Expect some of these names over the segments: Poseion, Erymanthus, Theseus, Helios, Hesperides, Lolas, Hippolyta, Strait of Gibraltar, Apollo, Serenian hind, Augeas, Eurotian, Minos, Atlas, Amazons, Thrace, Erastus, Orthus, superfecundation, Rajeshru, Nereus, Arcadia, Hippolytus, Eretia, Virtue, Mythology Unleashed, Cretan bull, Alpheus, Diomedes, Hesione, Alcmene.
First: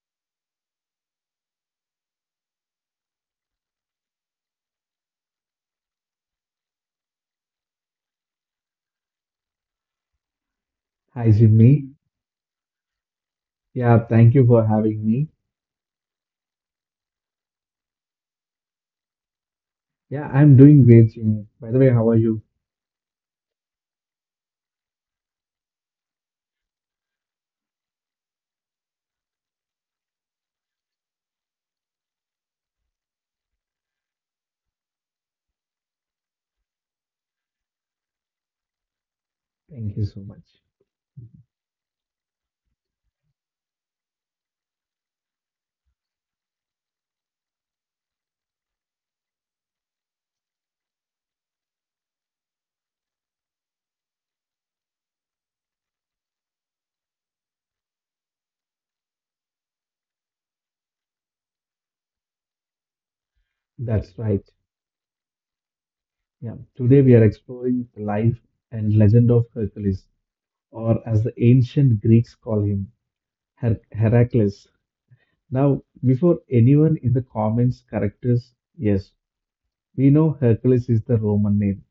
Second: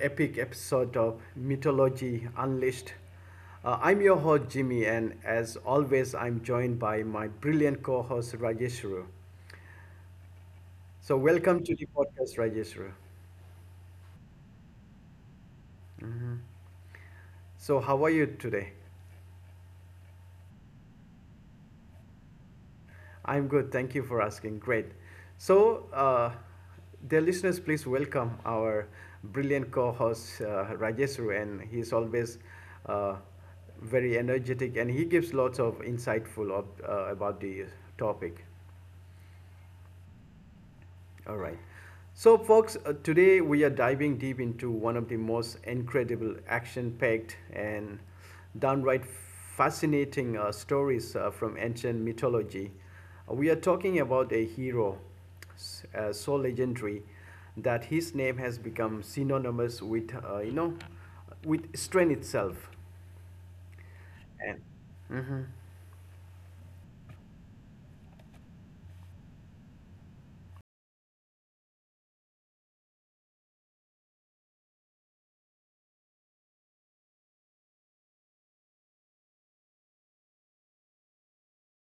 epic episode of Mythology Unleashed. I'm your host, Jimmy, and as always, I'm joined by my brilliant co host, Rajeshru. So, Hi, welcome Jimmy. to the podcast, Rajeshru. Yeah, Thank you for having me. So, how are you today? Yeah, I'm doing great, Jimmy. By the way, how are you? I'm good. Thank you for asking. Great. So, uh, Dear listeners, please welcome our brilliant co-host Rajesru, and he's always uh, very energetic, and he gives lots of insightful of, about the topic. Thank you so much. All right. So, folks, today we are diving deep into one of the most incredible, action packed, and downright fascinating stories from ancient mythology. We are talking about a hero so legendary that his name has become synonymous with, with strength itself. That's right. Yeah, Today we are exploring the life and legend of Hercules, or as the ancient Greeks call him, Heracles. Now, before anyone in the comments corrects us, yes, we know Hercules is the Roman name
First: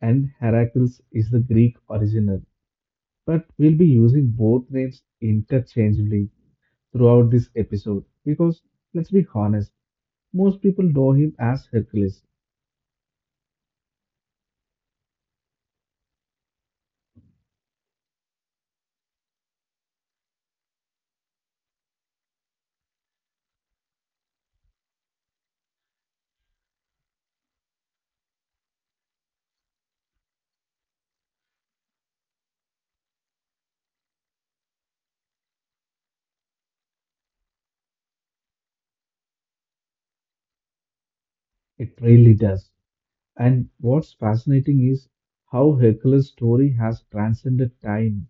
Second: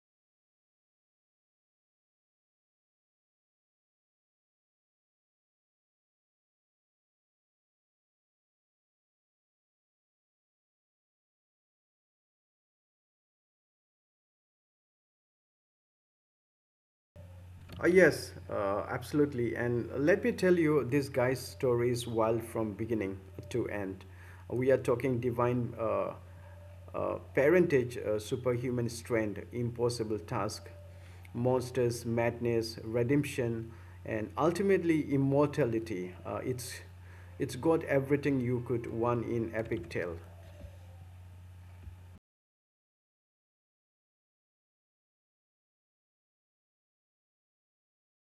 and Heracles is the Greek original, but we'll be using both names interchangeably throughout this episode because let's be honest, most people know him as Hercules. Yes, absolutely. And let me tell you, this guy's story is wild from beginning to end. We are talking divine parentage, superhuman strength, impossible task, monsters, madness, redemption, and ultimately immortality. It's got everything you could want in epic tale. It really does. And what's fascinating is how Hercules' story has transcended time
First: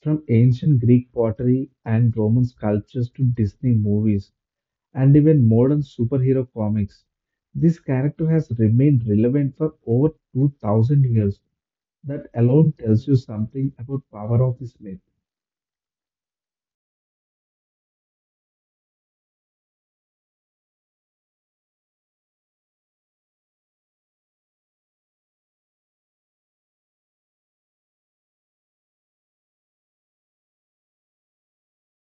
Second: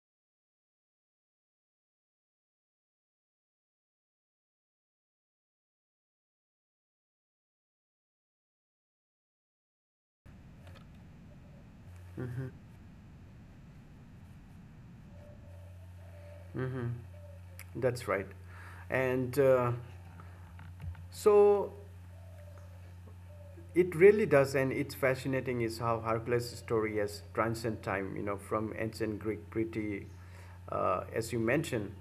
from ancient Greek pottery and Roman sculptures to Disney movies and even modern superhero comics. This character has remained relevant for over 2000 years. That Mhm, alone tells you something about power of this myth. mhm. That's right. And so, it really does, and it's fascinating is how Hercules' story has transcended time, you know, from ancient Greek pretty, as you mentioned.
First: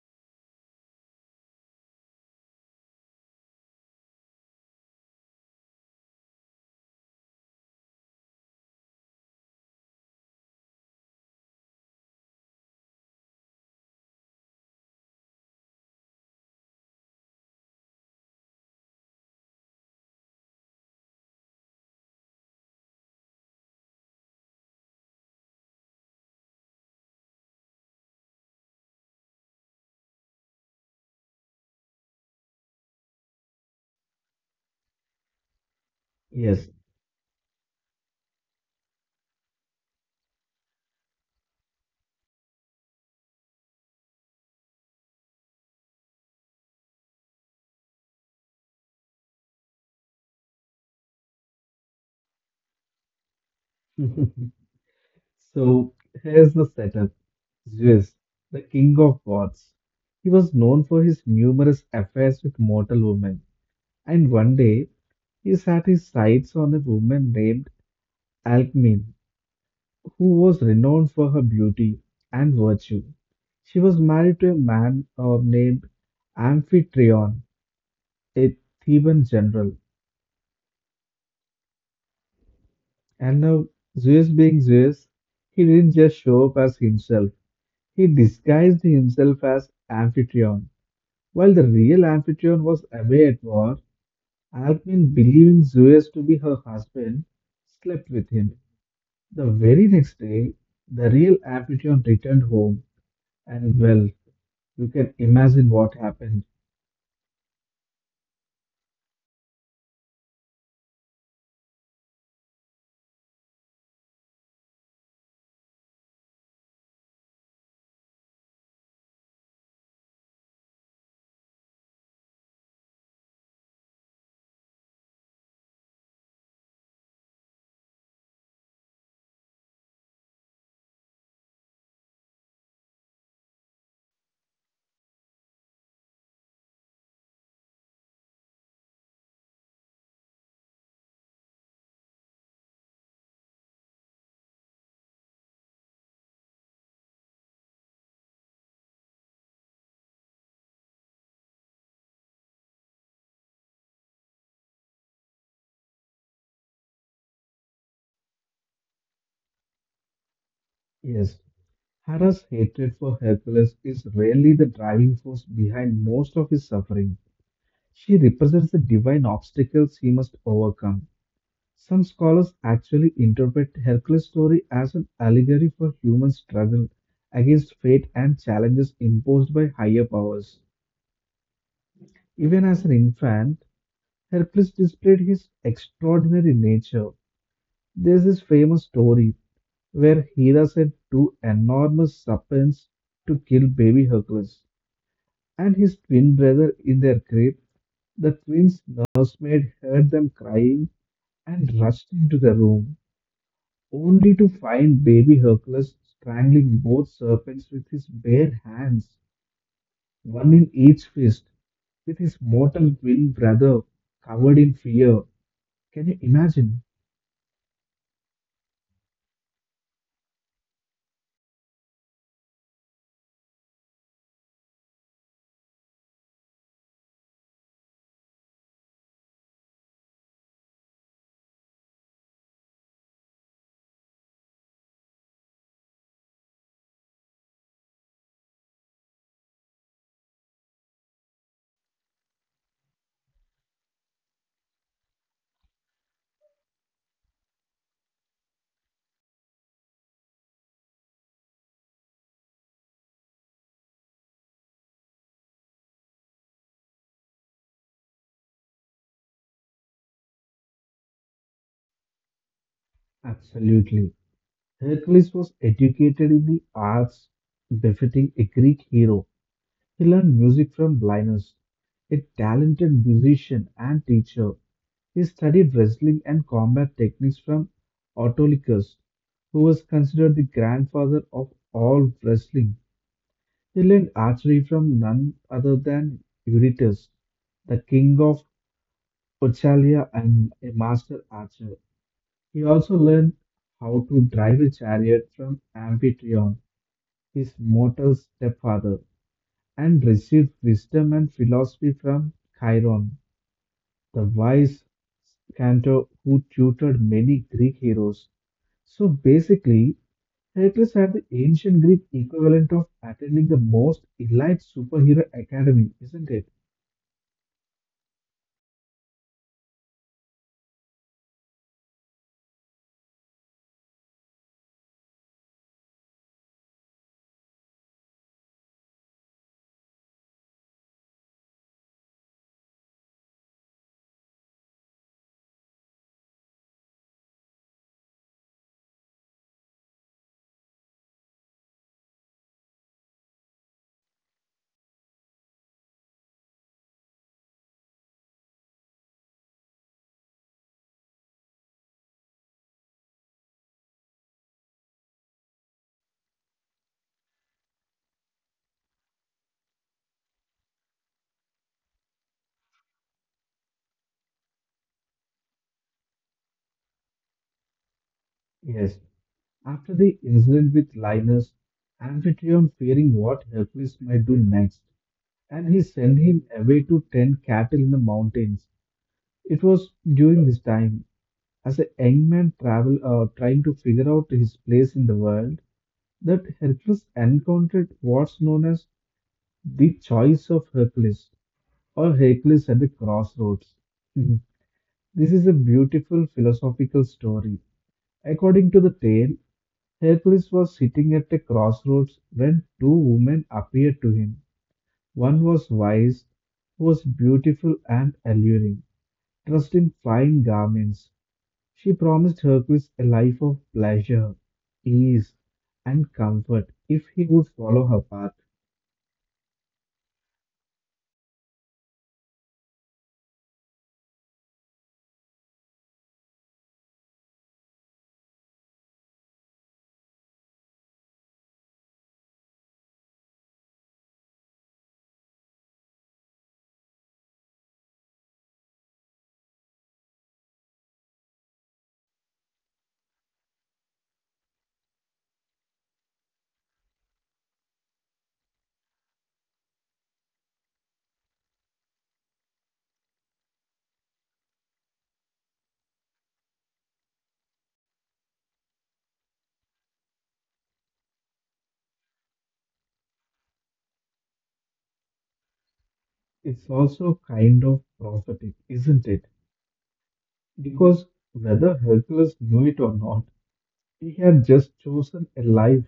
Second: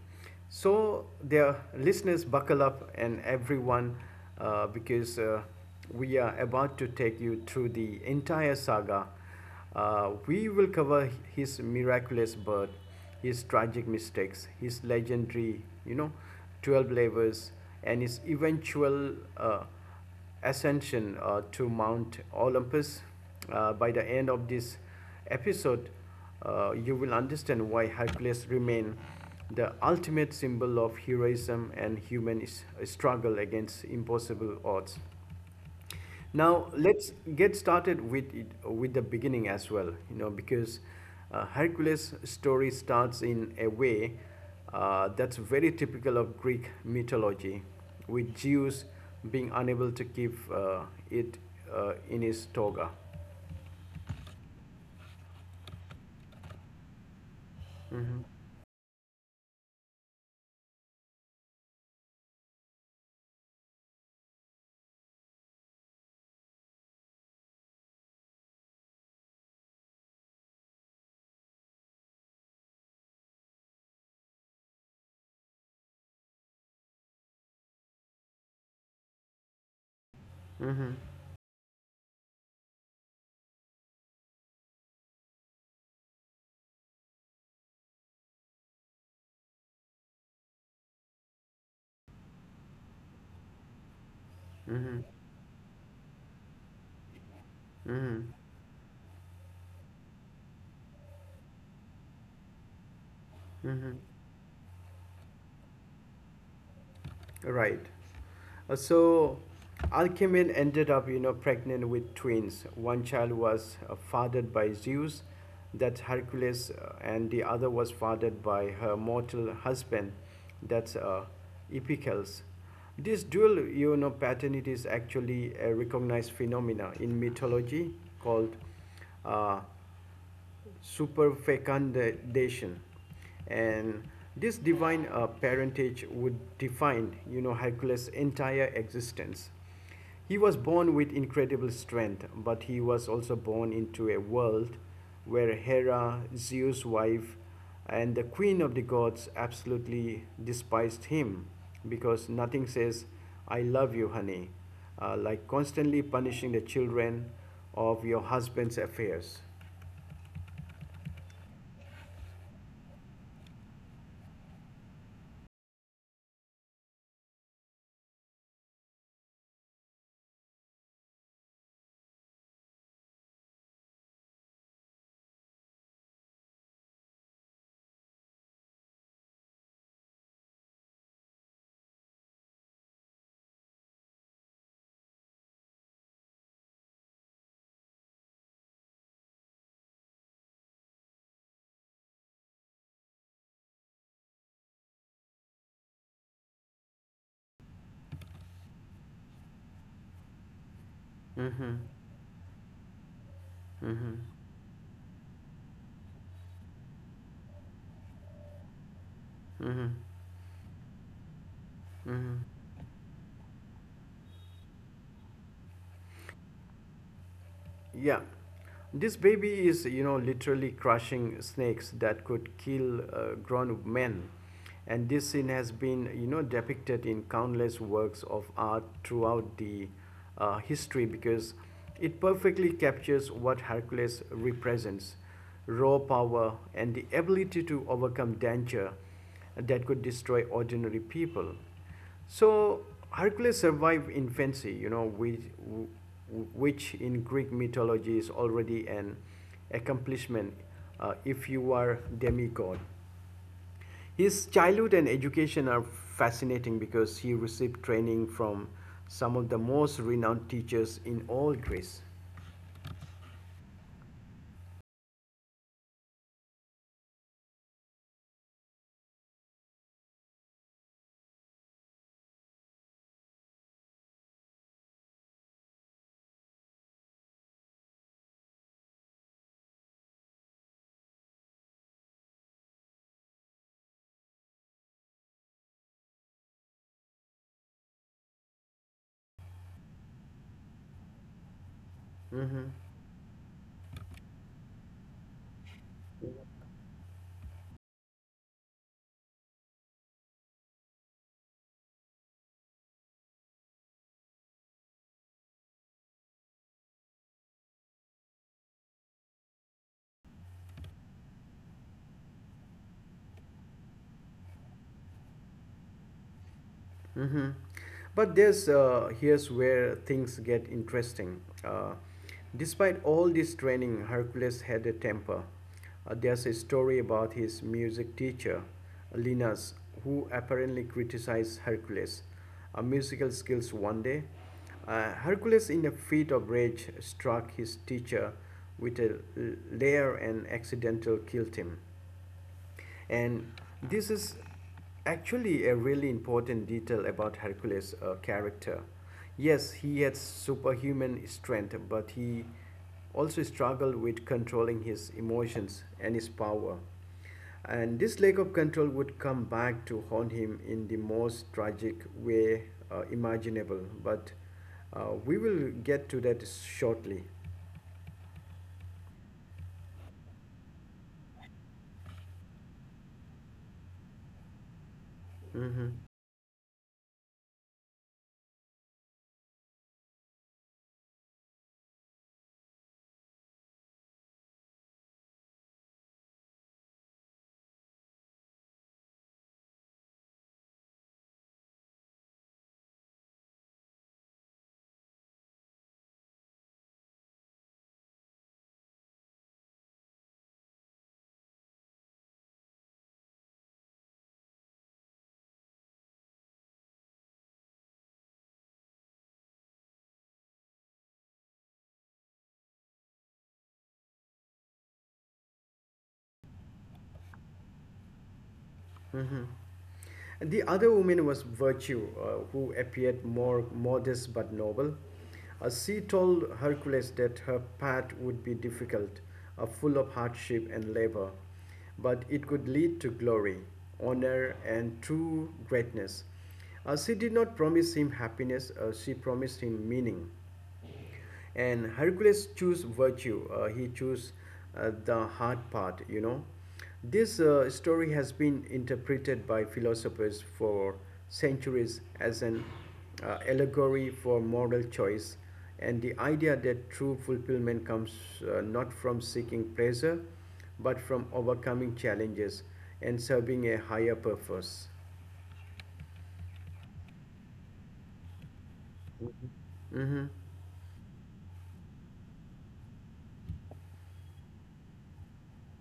So, dear listeners, buckle up, and everyone, because we are about to take you through the entire saga. We will cover his miraculous birth, his tragic mistakes, his legendary, you know, 12 labors, and his eventual ascension to Mount Olympus. By the end of this episode, you will understand why Hercules remained the ultimate symbol of heroism and human struggle against impossible odds. Now Yes. let's get started with it, with the beginning as well, you know, because Hercules' story starts in a way that's very typical of Greek mythology, with Zeus being unable to keep it in his toga. So here's the setup. Zeus, the king of gods. He was known for his numerous affairs with mortal women, and one day he set his sights on a woman named Alcmene, who was renowned for her beauty and virtue. She was married to a man named Amphitryon, a Theban general. Mm-hmm. And now, Zeus being Zeus, he didn't just show up as himself, he disguised himself as Amphitryon. While the real Amphitryon was away at war, Mm-hmm. Alcmin, believing Zeus to be her husband, slept with Mm-hmm. him. The very next day, the real Amphitryon returned home, and Mm-hmm. well, you can imagine what happened. Right. So, Alcmene ended up, you know, pregnant with twins. One child was fathered by Zeus, that's Hercules, and the other was fathered by her mortal husband, that's Epicles. This dual, you know, paternity is actually a recognized phenomena in mythology called uh, superfecundation, and this divine parentage would define, you know, Hercules' entire existence. He was born with incredible strength, but he was also born into a world where Hera, Zeus' wife and the queen of the gods, absolutely despised him, because nothing says I love you, honey, like constantly punishing the children of your husband's affairs. Yes, Hera's hatred for Hercules is really the driving force behind most of his suffering. She represents the divine obstacles he must overcome. Some scholars actually interpret Hercules' story as an allegory for human struggle against fate and challenges imposed by higher powers. Even as an infant, Hercules displayed his extraordinary nature. There's this famous story where Hera sent two enormous serpents to kill baby Hercules and his twin brother in their grip. The twins' nursemaid heard them crying and Mm-hmm. rushed into the room, Mm-hmm. only to find baby Hercules strangling both serpents with his bare hands, Mm-hmm. one in each fist, with his Mm-hmm. mortal twin brother covered in fear. Can you imagine? Yeah. This baby is, you know, literally crushing snakes that could kill grown men. And this scene has been, you know, depicted in countless works of art throughout the history, because it perfectly captures what Hercules represents: raw power and the ability to overcome danger that could destroy ordinary people. So Hercules survived infancy, you know, which in Greek mythology is already an accomplishment if you are demigod. His childhood and education are fascinating, because he received training from some of the most renowned teachers in all Greece. Absolutely. Hercules was educated in the arts, befitting a Greek hero. He learned music from Linus, a talented musician and teacher. He studied wrestling and combat techniques from Autolycus, who was considered the grandfather of all wrestling. He learned archery from none other than Eurytus, the king of Oechalia and a master archer. He also learned how to drive a chariot from Amphitryon, his mortal stepfather, and received wisdom and philosophy from Chiron, the wise Cantor who tutored many Greek heroes. So basically, Heracles had the ancient Greek equivalent of attending the most elite superhero academy, isn't it? Mm-hmm. But there's Here's where things get interesting. Despite all this training, Hercules had a temper. There's a story about his music teacher, Linus, who apparently criticized Hercules' musical skills one day. Hercules, in a fit of rage, struck his teacher with a lyre and accidentally killed him. And this is actually a really important detail about Hercules' character. Yes, he had superhuman strength, but he also struggled with controlling his emotions and his power. And this lack of control would come back to haunt him in the most tragic way imaginable. But we will get to that shortly. Yes. After the incident with Linus, Amphitryon fearing what Hercules might do next, and he Mhm. sent him away to tend cattle in the mountains. It was during this time, as a young man travel trying to figure out his place in the world, that Hercules encountered what's known as the choice of Hercules, or Hercules at the crossroads. Mhm. This is a beautiful philosophical story. According to the tale, Hercules was sitting at a crossroads when two women appeared to him. One was wise, who was beautiful and alluring, dressed in fine garments. She promised Hercules a life of pleasure, ease, and comfort if he would follow her path. The other woman was Virtue, who appeared more modest but noble. She told Hercules that her path would be difficult, full of hardship and labor, but it could lead to glory, honor, and true greatness. She did not promise him happiness, she promised him meaning. And Hercules chose virtue. He chose the hard part, you know. This story has been interpreted by philosophers for centuries as an allegory for moral choice and the idea that true fulfillment comes not from seeking pleasure, but from overcoming challenges and serving a higher purpose. It's also kind of prophetic, isn't it? Mm-hmm, Because whether Hercules knew it or not, he had just chosen a life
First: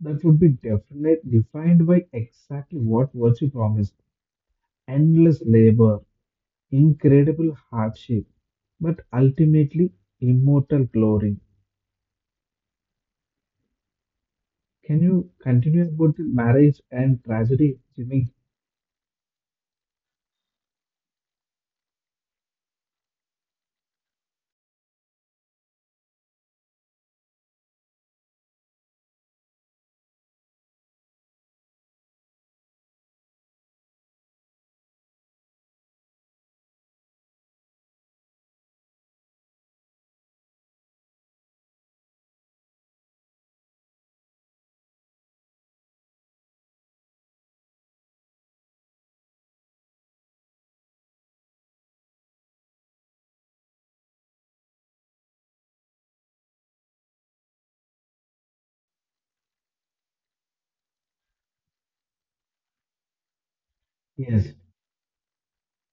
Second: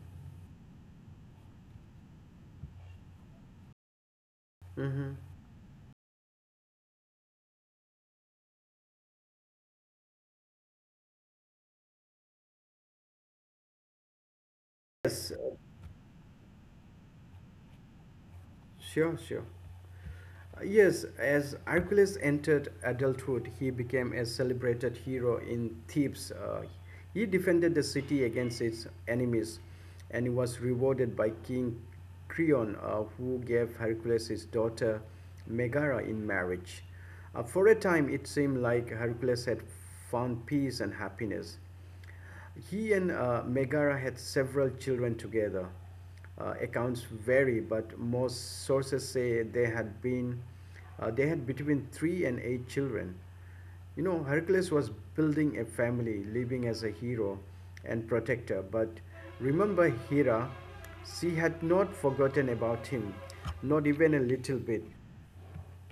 that would be defined by exactly what virtue promised: mm-hmm. endless labor, incredible hardship, but ultimately immortal glory. Can yes you uh, continue about the marriage and tragedy, Jimmy? sure sure Yes, as Hercules entered adulthood, he became a celebrated hero in Thebes. He defended the city against its enemies, and he was rewarded by King Creon, who gave Hercules his daughter Megara in marriage. For a time, it seemed like Hercules had found peace and happiness. He and Megara had several children together. Accounts vary, but most sources say they had between three and eight children. You know, Hercules was building a family, living as a hero and protector. But remember Hera, she had not forgotten about him, not even a Yes. little bit.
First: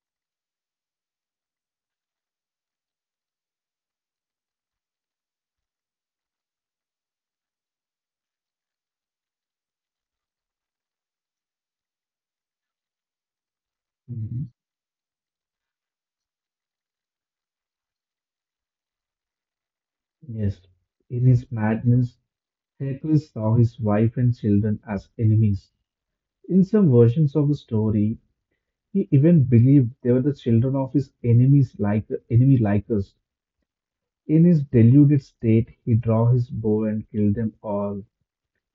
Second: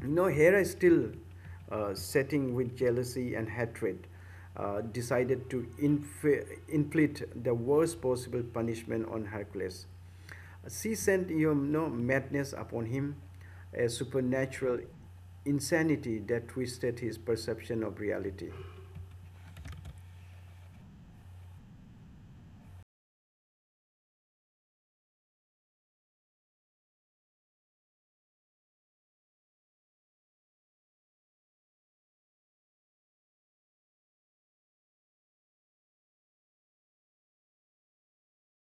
You know, Hera is still setting with jealousy and hatred, decided to inflict the worst possible punishment on Hercules. She sent, you know, madness upon him, a Mhm. supernatural insanity that twisted his perception of reality. Yes. In his madness, Hercules saw his wife and children as enemies. In some versions of the story, he even believed they were the children of his enemies like enemy Lycus. In his deluded state, he draw his bow and kill them all,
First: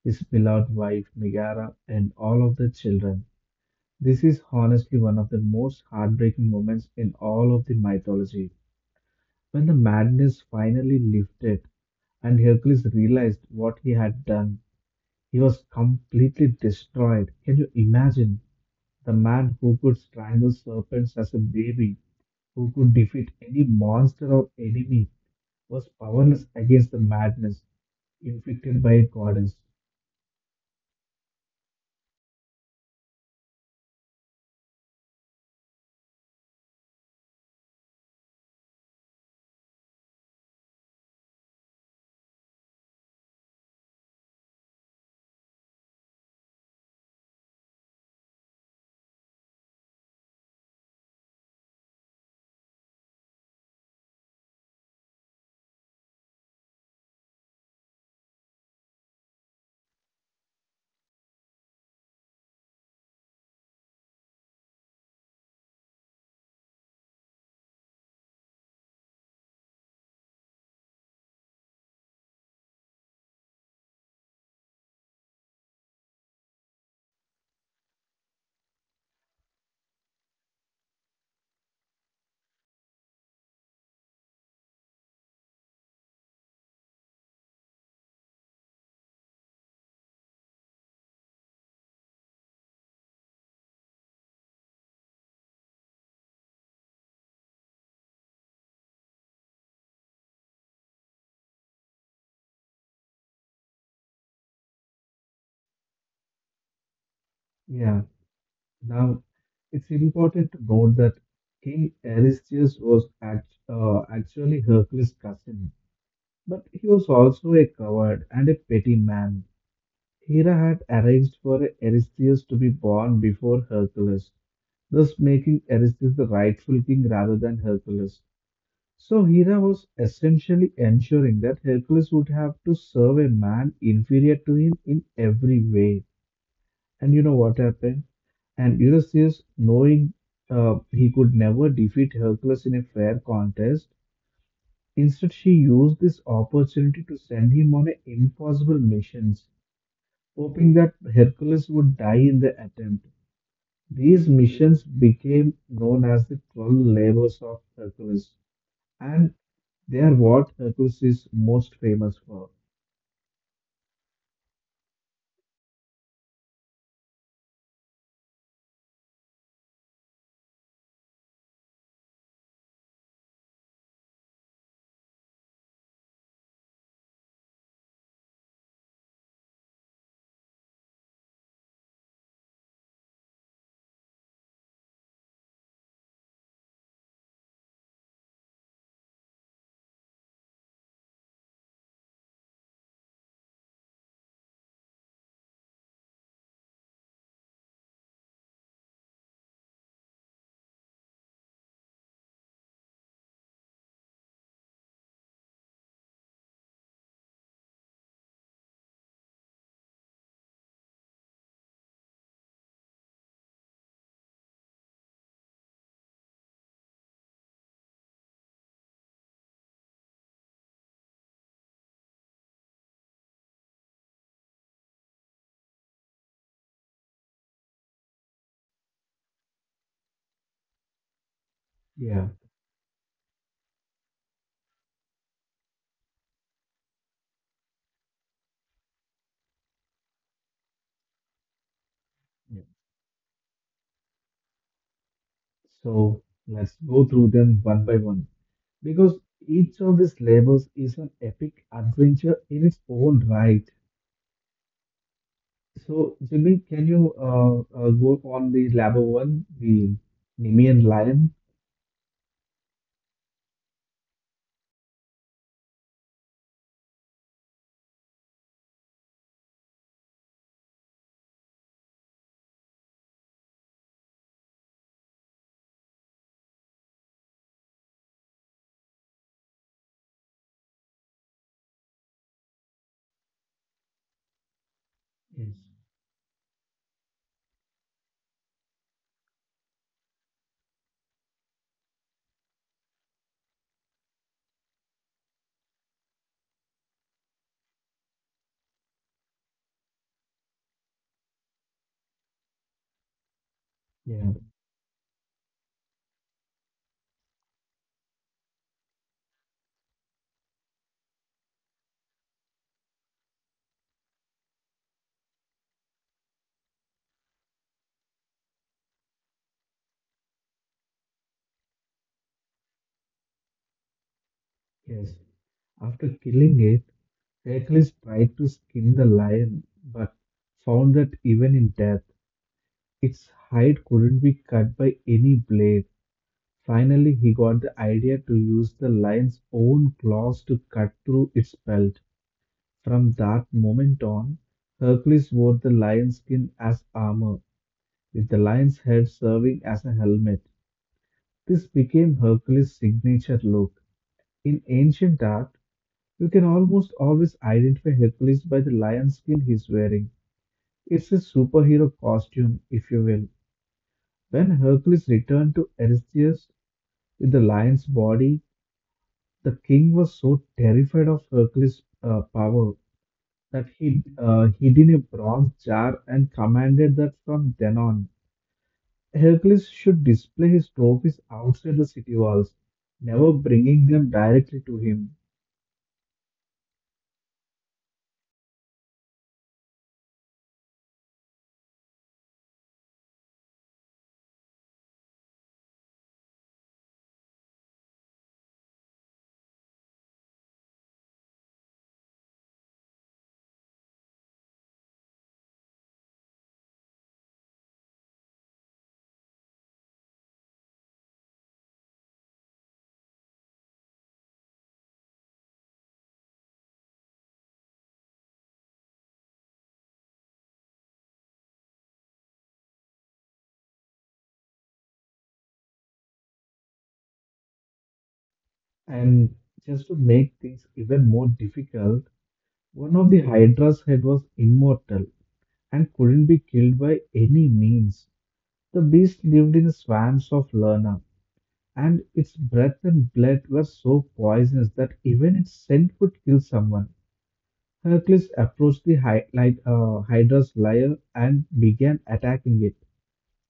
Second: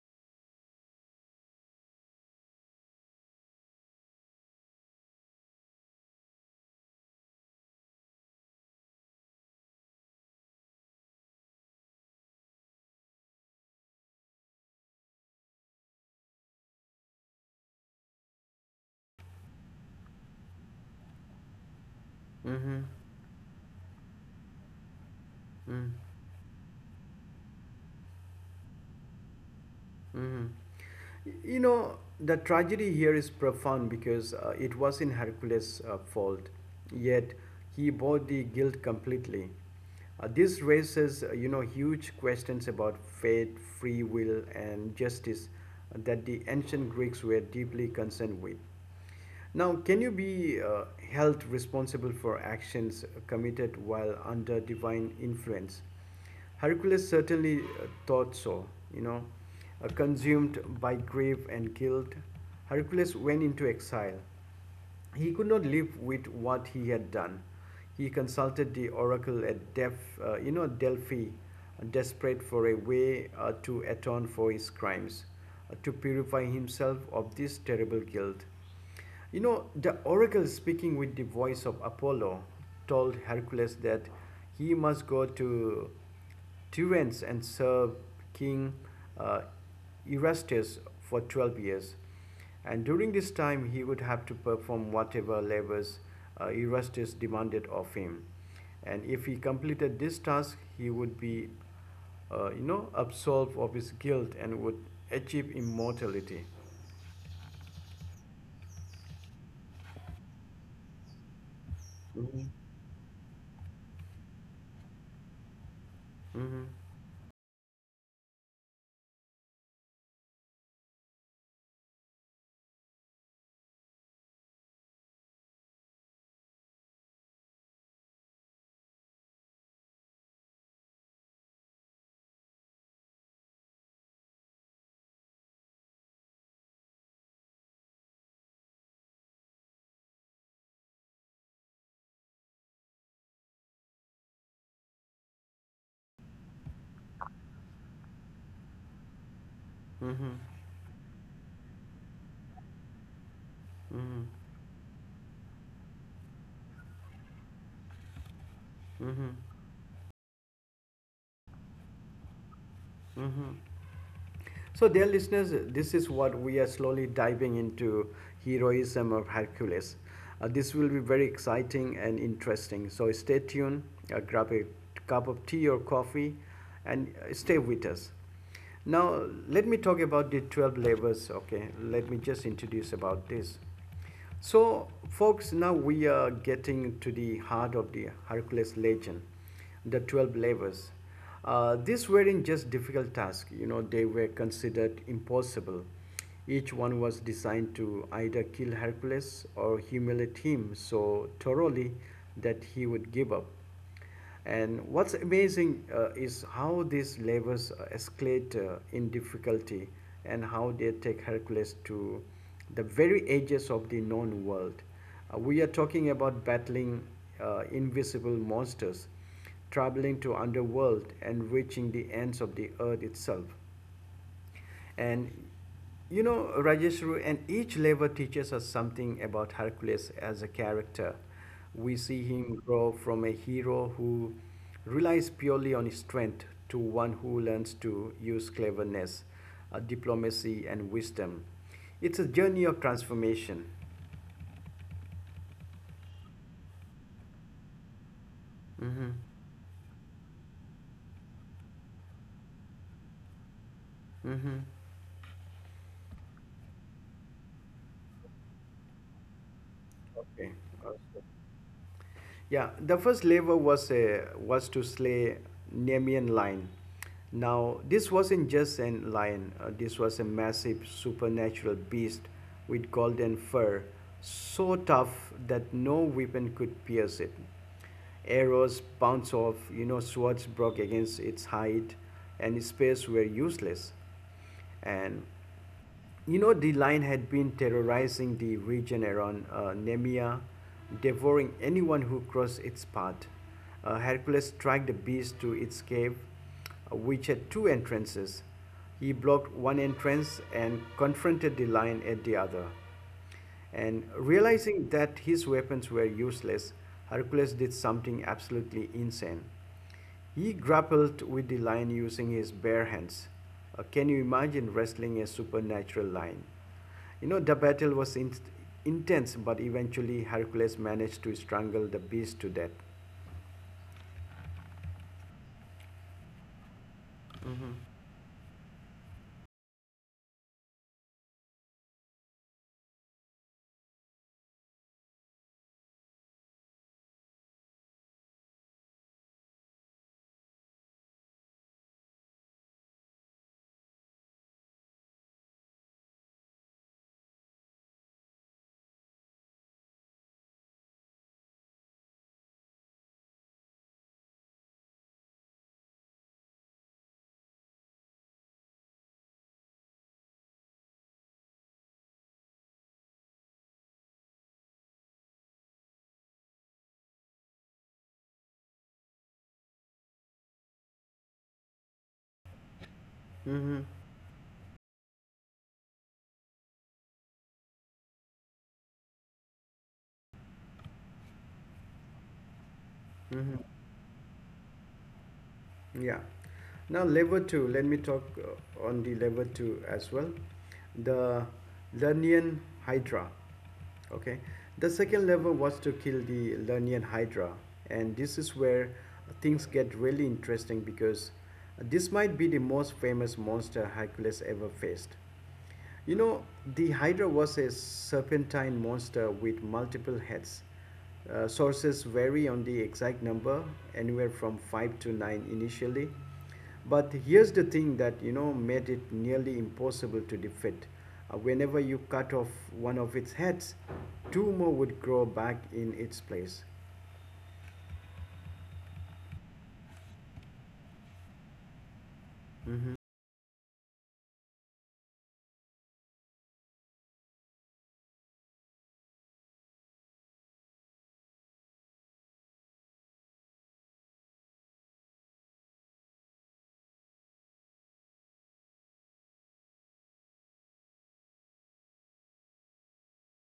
his beloved wife Megara and all of the children. This is honestly one of the most heartbreaking moments in all of the mythology. When the madness finally lifted and Hercules realized what he had done, he was completely destroyed. Can you imagine? The man who could strangle serpents as a baby, who Mm-hmm. could defeat any monster or enemy, was powerless against the madness inflicted by a goddess. Mm-hmm. You know, the tragedy here is profound, because it was in Hercules' fault, yet he bore the guilt completely. This raises, huge questions about fate, free will, and justice that the ancient Greeks were deeply concerned with. Now, can you be held responsible for actions committed while under divine influence? Hercules certainly thought so, you know. Consumed by grief and guilt, Hercules went into exile. He could not live with what he had done. He consulted the oracle at Def, Delphi, desperate for a way to atone for his crimes, to purify himself of this terrible guilt. You know, the oracle, speaking with the voice of Apollo, told Hercules that he must go to Terence and served King uh, Erastus for 12 years. And during this time, he would have to perform whatever labors Erastus demanded of him. And if he completed this task, he would be, absolved of his guilt and would achieve immortality. Yeah, now it's important to note that King mm Aristeus was actually Hercules' cousin, Mm-hmm. but he was also a coward and a petty man. Hera had arranged for Aristeus to be born before Hercules, thus making Aristeus the rightful king rather than Hercules. So Hera was essentially ensuring that Hercules would have to serve a man inferior to him in every way. And you know what happened? And Ulysses, knowing he could never defeat Hercules in a fair contest, instead she used this opportunity to send him on a impossible missions, Mm-hmm. hoping that Hercules would die in the attempt. Mm-hmm. These missions became known as the 12 labors of Hercules, Mm-hmm. and they are what Hercules is most famous for. Mm-hmm. So, dear listeners, this is what we are slowly diving into: heroism of Hercules. This will be very exciting and interesting. So, stay tuned, grab a cup of tea or coffee, and stay with us. Now, let me talk about the 12 labors. Okay, let me just introduce about this. So, folks, now we are getting to the heart of the Hercules legend, the 12 labors. These weren't just difficult tasks, you know, they were considered impossible. Each one was designed to either kill Hercules or humiliate him so thoroughly that he would give up. And what's amazing is how these labors escalate in difficulty and how they take Hercules to the very edges of the known world. We are talking about battling invisible monsters, traveling to underworld and reaching the ends of the earth itself. And you know, Rajeshru, and each level teaches us something about Hercules as a character. We see Yeah. him grow from a hero who relies purely on his strength to one who learns to use cleverness, diplomacy, and wisdom. It's a Yeah. journey of transformation. So let's go through them one by one Mm-hmm. because each of these labels is an epic adventure in its own right. Mm-hmm. So Jimmy, can you go on the label one, the Okay. Nemean Awesome. lion? Yeah, the first labor was to slay Nemean lion. Now this wasn't just a lion; this was a massive supernatural beast with golden fur, so tough that no weapon could pierce it. Arrows bounced off, you know, swords broke against its hide, and its spears were useless. And Yes. you know, the lion had been terrorizing the region around Nemea, devouring anyone who crossed its path. Hercules dragged the beast to its cave, which had two entrances. He blocked one entrance and confronted the lion at the other. And Yeah. realizing that his weapons were useless, Hercules did something absolutely insane. He grappled with the lion using his bare hands. Can you imagine wrestling a supernatural lion? You know, the battle was intense, but eventually Hercules managed to strangle the beast to death. Yes. After killing it, Mhm. Hercules tried to skin the lion, but found that even in death, its hide couldn't be cut by any blade. Finally, he got the idea to use the lion's own claws to cut through its belt. From that moment on, Hercules wore the lion's skin as armor, with the lion's head serving as a helmet. This became Hercules' signature look. In ancient art, you can almost always identify Hercules by the lion skin he's wearing. It's his superhero costume, if you will. When Hercules returned to Eurystheus with the lion's body, the king was so terrified of Hercules' power that Mm-hmm. he hid in a bronze jar and commanded that from then on, Hercules should display his trophies outside the city walls, never Mm-hmm. bringing them directly to him. Yeah. Now level 2, let me talk on the level 2 as well. The Lernian Hydra. Okay. The second level was to kill the Lernian Hydra, and this is where things get really interesting, because this might be the most famous monster Hercules ever faced. You know, the Hydra was a serpentine monster with multiple heads. Sources vary on the exact number, anywhere from 5 to 9 initially. But here's the thing that, you know, made it nearly impossible to defeat. Whenever you cut off one of its heads, two more would grow back in its place. And just to make things even more difficult, one of the Hydra's head was immortal and couldn't be killed by any means. The beast lived in the swamps of Lerna, and its breath and blood were so poisonous that even its scent could kill someone. Hercules approached the Hydra's lair and began attacking it,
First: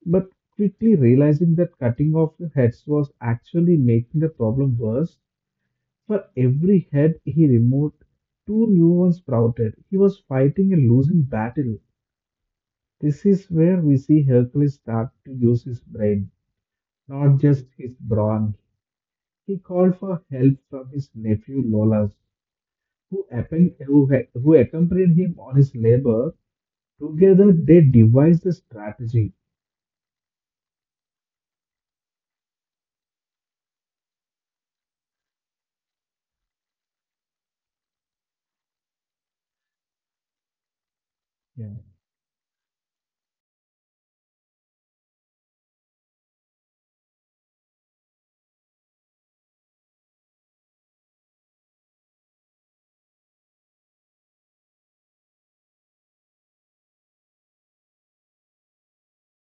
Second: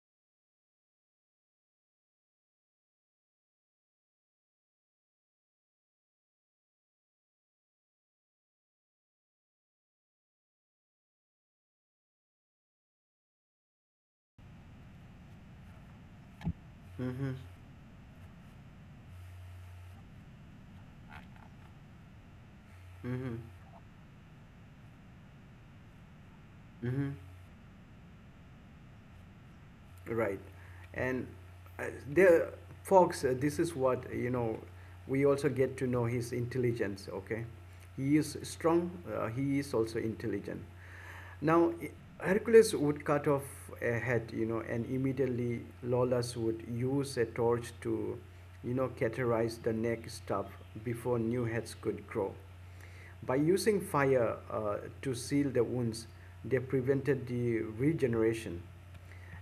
but quickly realizing that cutting off the heads was actually making the problem worse. For every head he removed, two new ones sprouted. He was fighting a losing battle. This is where we see Hercules start to use his brain, Mm-hmm. not just his brawn. He called for help from his nephew Lolas, who, Mm-hmm. appen- who, ha- who accompanied him on his labor. Mm-hmm. Together, they devised a strategy. Right. And there, Fox, this is what we also get to know his intelligence, okay? He is strong, he is also intelligent. Yeah, Now, Hercules would cut off a head, and immediately Lawless would use a torch to, cauterize the neck stuff before new heads could grow. By using fire to seal the wounds, they prevented the regeneration.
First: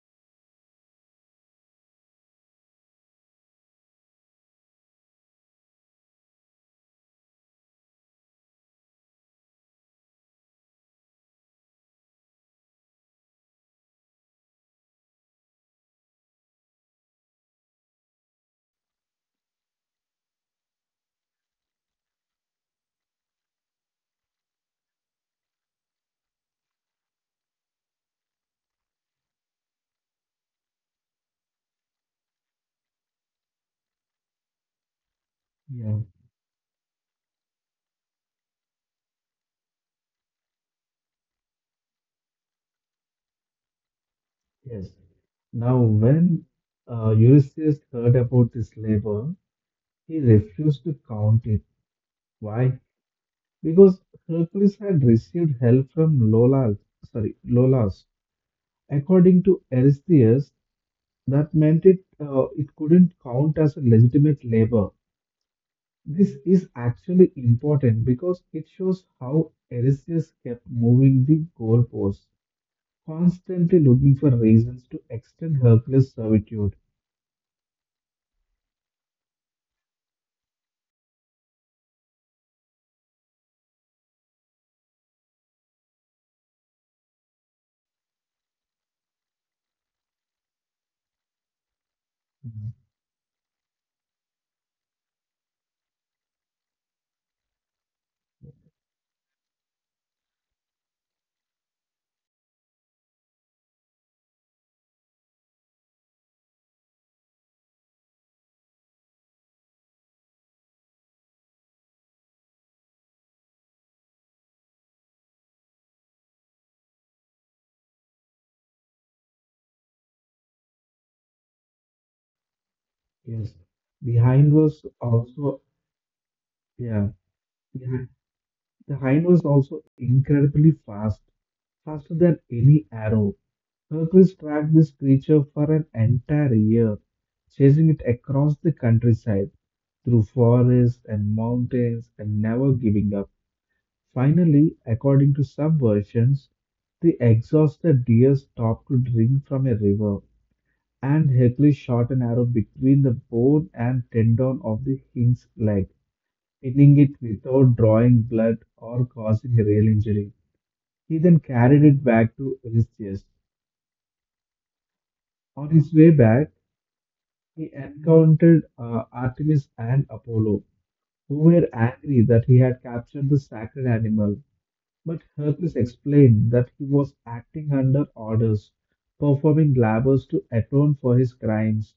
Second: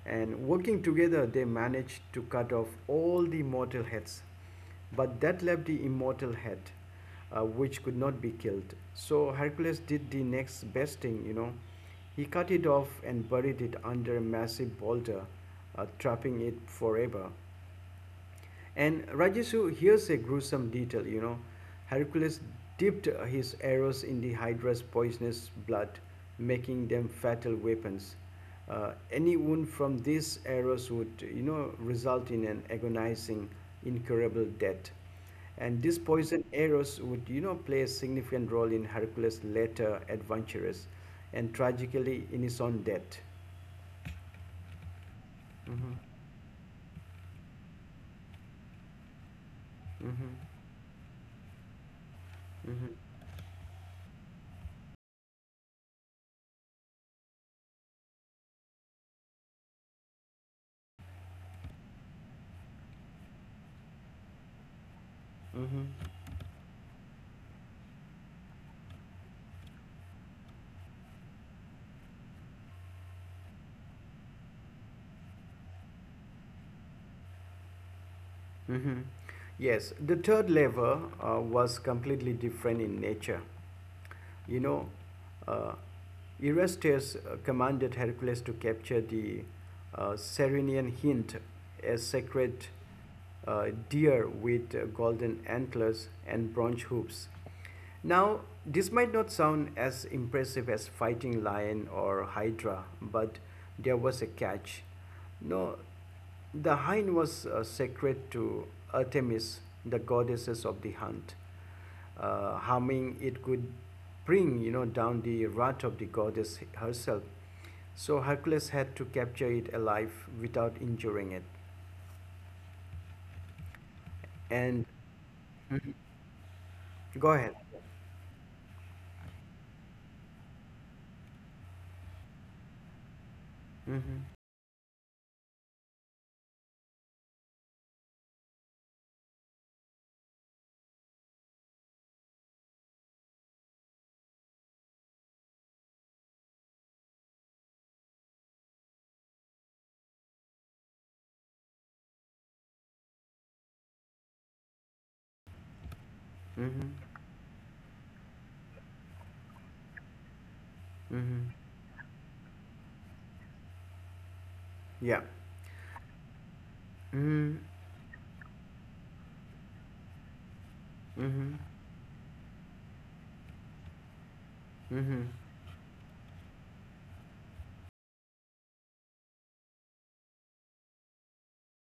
And working together, they managed to cut off all the mortal heads. But that left the immortal head, which could not be killed. So Hercules did the next best thing. He cut it off and buried it under a massive boulder, trapping it forever. And Rajesu, hears a gruesome detail. Hercules dipped his arrows in the Hydra's poisonous blood, making them fatal weapons. Any wound from these arrows would, result in an agonizing, incurable death. And yeah, these poison arrows would, play a significant role in Hercules' later adventures and tragically in his own death. yes. Now, Mm-hmm. when Ulysses heard about this labor, he Mm-hmm. refused to count it. Why? Mm-hmm. Because Hercules had received help from Lolas. Sorry, Lolas. According to Eurystheus, that meant it couldn't count as a legitimate labor. Mm-hmm. This is actually important because it shows how Aristides kept moving the goalposts, constantly looking for reasons to extend Hercules' servitude. hmm Yes, the third lever was completely different in nature. You know, uh, Eurystheus commanded Hercules to capture the Serenian hind, a sacred Mhm. Deer with golden antlers and bronze hooves. Now, this might not sound as impressive as fighting lion or hydra, but there was a catch. No, the hind was sacred to Artemis, the goddesses of the hunt. Harming it could bring, down the wrath of the goddess herself. So Hercules had to capture it alive without injuring it. Yes, the hind And was also yeah, go ahead. the hind, the hind was also incredibly fast, faster than any arrow. Mm-hmm, Hercules tracked this creature for an entire year, chasing it across the countryside, through forests and mountains, and never giving up. Finally, according to some versions, the exhausted deer stopped to drink from a river, and Hercules shot an arrow between the bone and tendon of the hind's leg, mm-hmm, pinning it without drawing blood or causing a real injury. He then mm-hmm. carried it back to Eurystheus. Yeah. On his way back, Mm-hmm, he encountered Artemis and Apollo, who mm-hmm, were angry that he had captured the sacred animal. But mm-hmm, Hercules explained that he was acting under orders, performing labors to atone for his crimes.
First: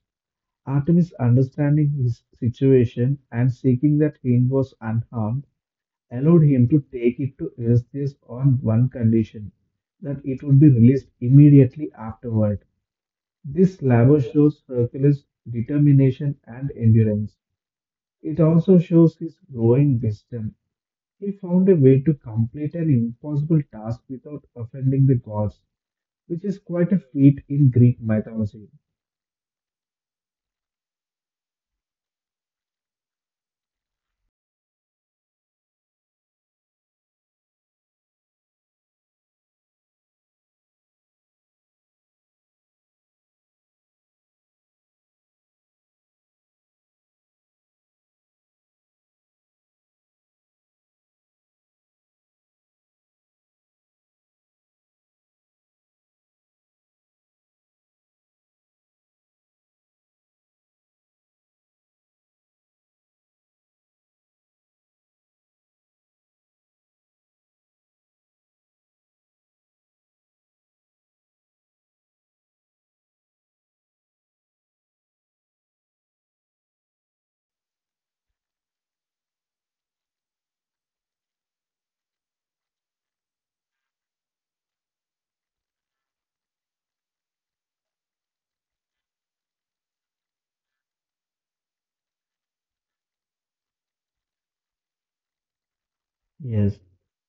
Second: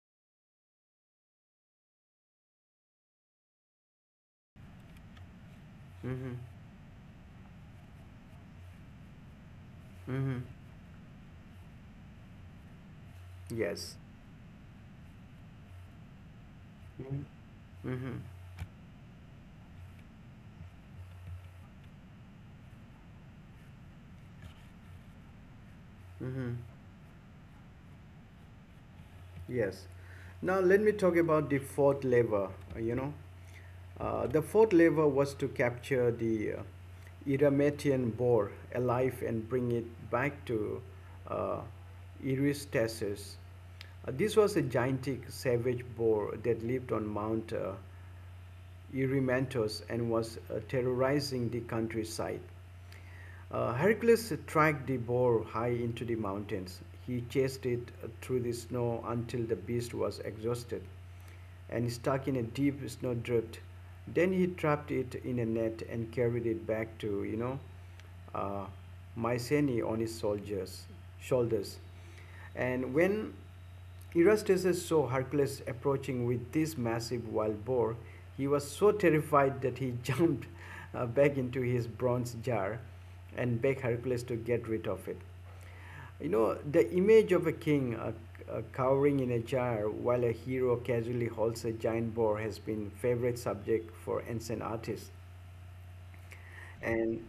Artemis, understanding his situation and seeking that Hind was unharmed, mm-hmm, allowed him to take it to Eurystheus on one condition that mm-hmm. it would be released immediately afterward. This Yes. labor shows Hercules' determination and endurance. Mm-hmm, mm-hmm, It also shows his growing wisdom: he found a way to complete an impossible task without offending the gods, which mm-hmm. is quite a feat in Greek mythology. Yes. Now let me talk about the fourth lever. You know, the fourth lever was to capture the Erametian boar alive and bring it back to uh, Eristasis. This was a gigantic savage boar that lived on Mount Erymanthus and was terrorizing the countryside. Hercules tracked the boar high into the mountains. He chased it through the snow until the beast was exhausted and stuck in a deep snowdrift. Then he trapped it in a net and carried it back to, uh, Mycenae on his soldiers, shoulders. And when Erastus saw Hercules approaching with this massive wild boar. He was so terrified that he jumped back into his bronze jar and begged Hercules to get rid of it. You know, the image of a king cowering in a jar while a hero casually holds a giant boar has been a favorite subject for ancient artists. Yes, And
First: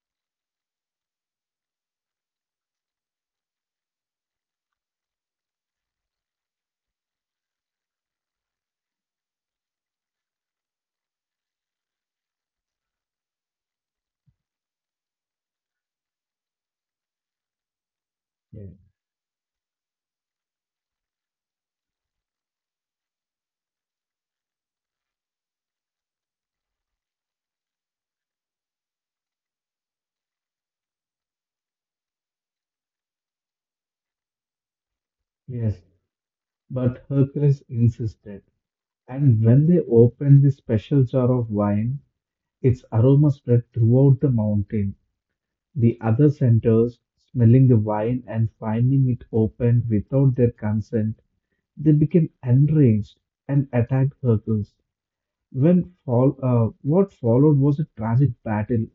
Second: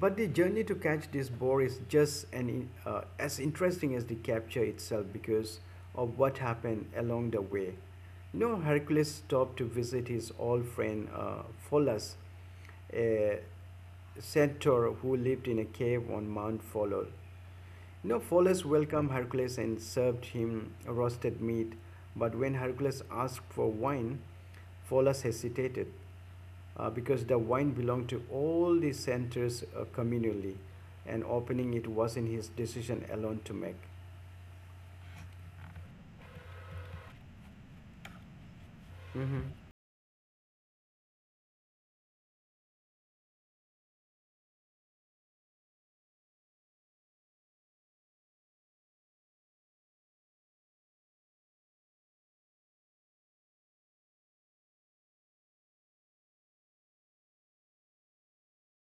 but the journey to catch this boar is just an, as interesting as the capture itself because of what happened along the way. You know, Hercules stopped to visit his old friend Pholus, a centaur who lived in a cave on Mount Pholus. Now Pholus yes, welcomed Hercules and served him roasted meat, but when Hercules asked for wine, Pholus hesitated because the wine belonged to all the centers communally, and opening it was in his decision alone to make. yes. But Hercules insisted, Mm-hmm. and when they opened the special jar of wine, its aroma spread throughout the mountain. The other centers, smelling the wine and finding it opened without their consent, they became enraged and attacked Hercules. What followed was a tragic battle.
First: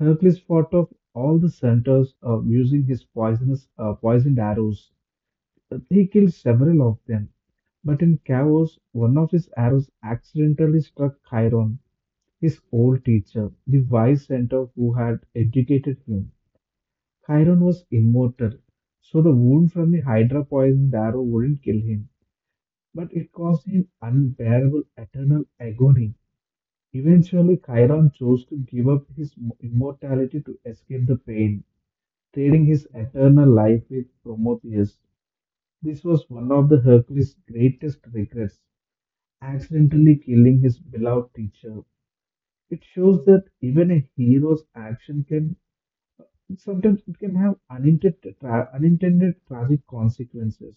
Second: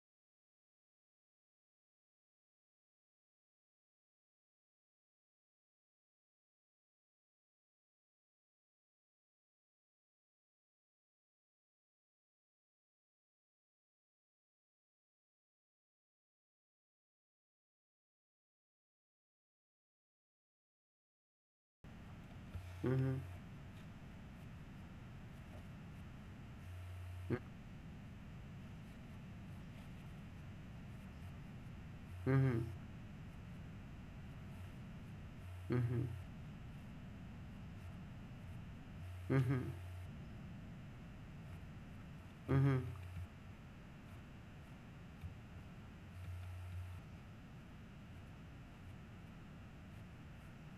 Hercules fought off all the centers using his poisonous poisoned arrows. He killed several of them, but in chaos, one of his arrows accidentally struck Chiron, his old teacher, the wise centaur who had educated him. Chiron was immortal, so the wound from the Hydra poisoned arrow wouldn't kill him, but it caused him unbearable eternal agony. Eventually, Chiron chose to give up his immortality to escape the pain, Mm-hmm. trading his eternal life with Prometheus. Mm-hmm. This was one of the Hercules' greatest regrets, Mm-hmm. accidentally killing his beloved teacher. Mm-hmm. It shows that even a hero's action can sometimes it can have unintended tragic consequences.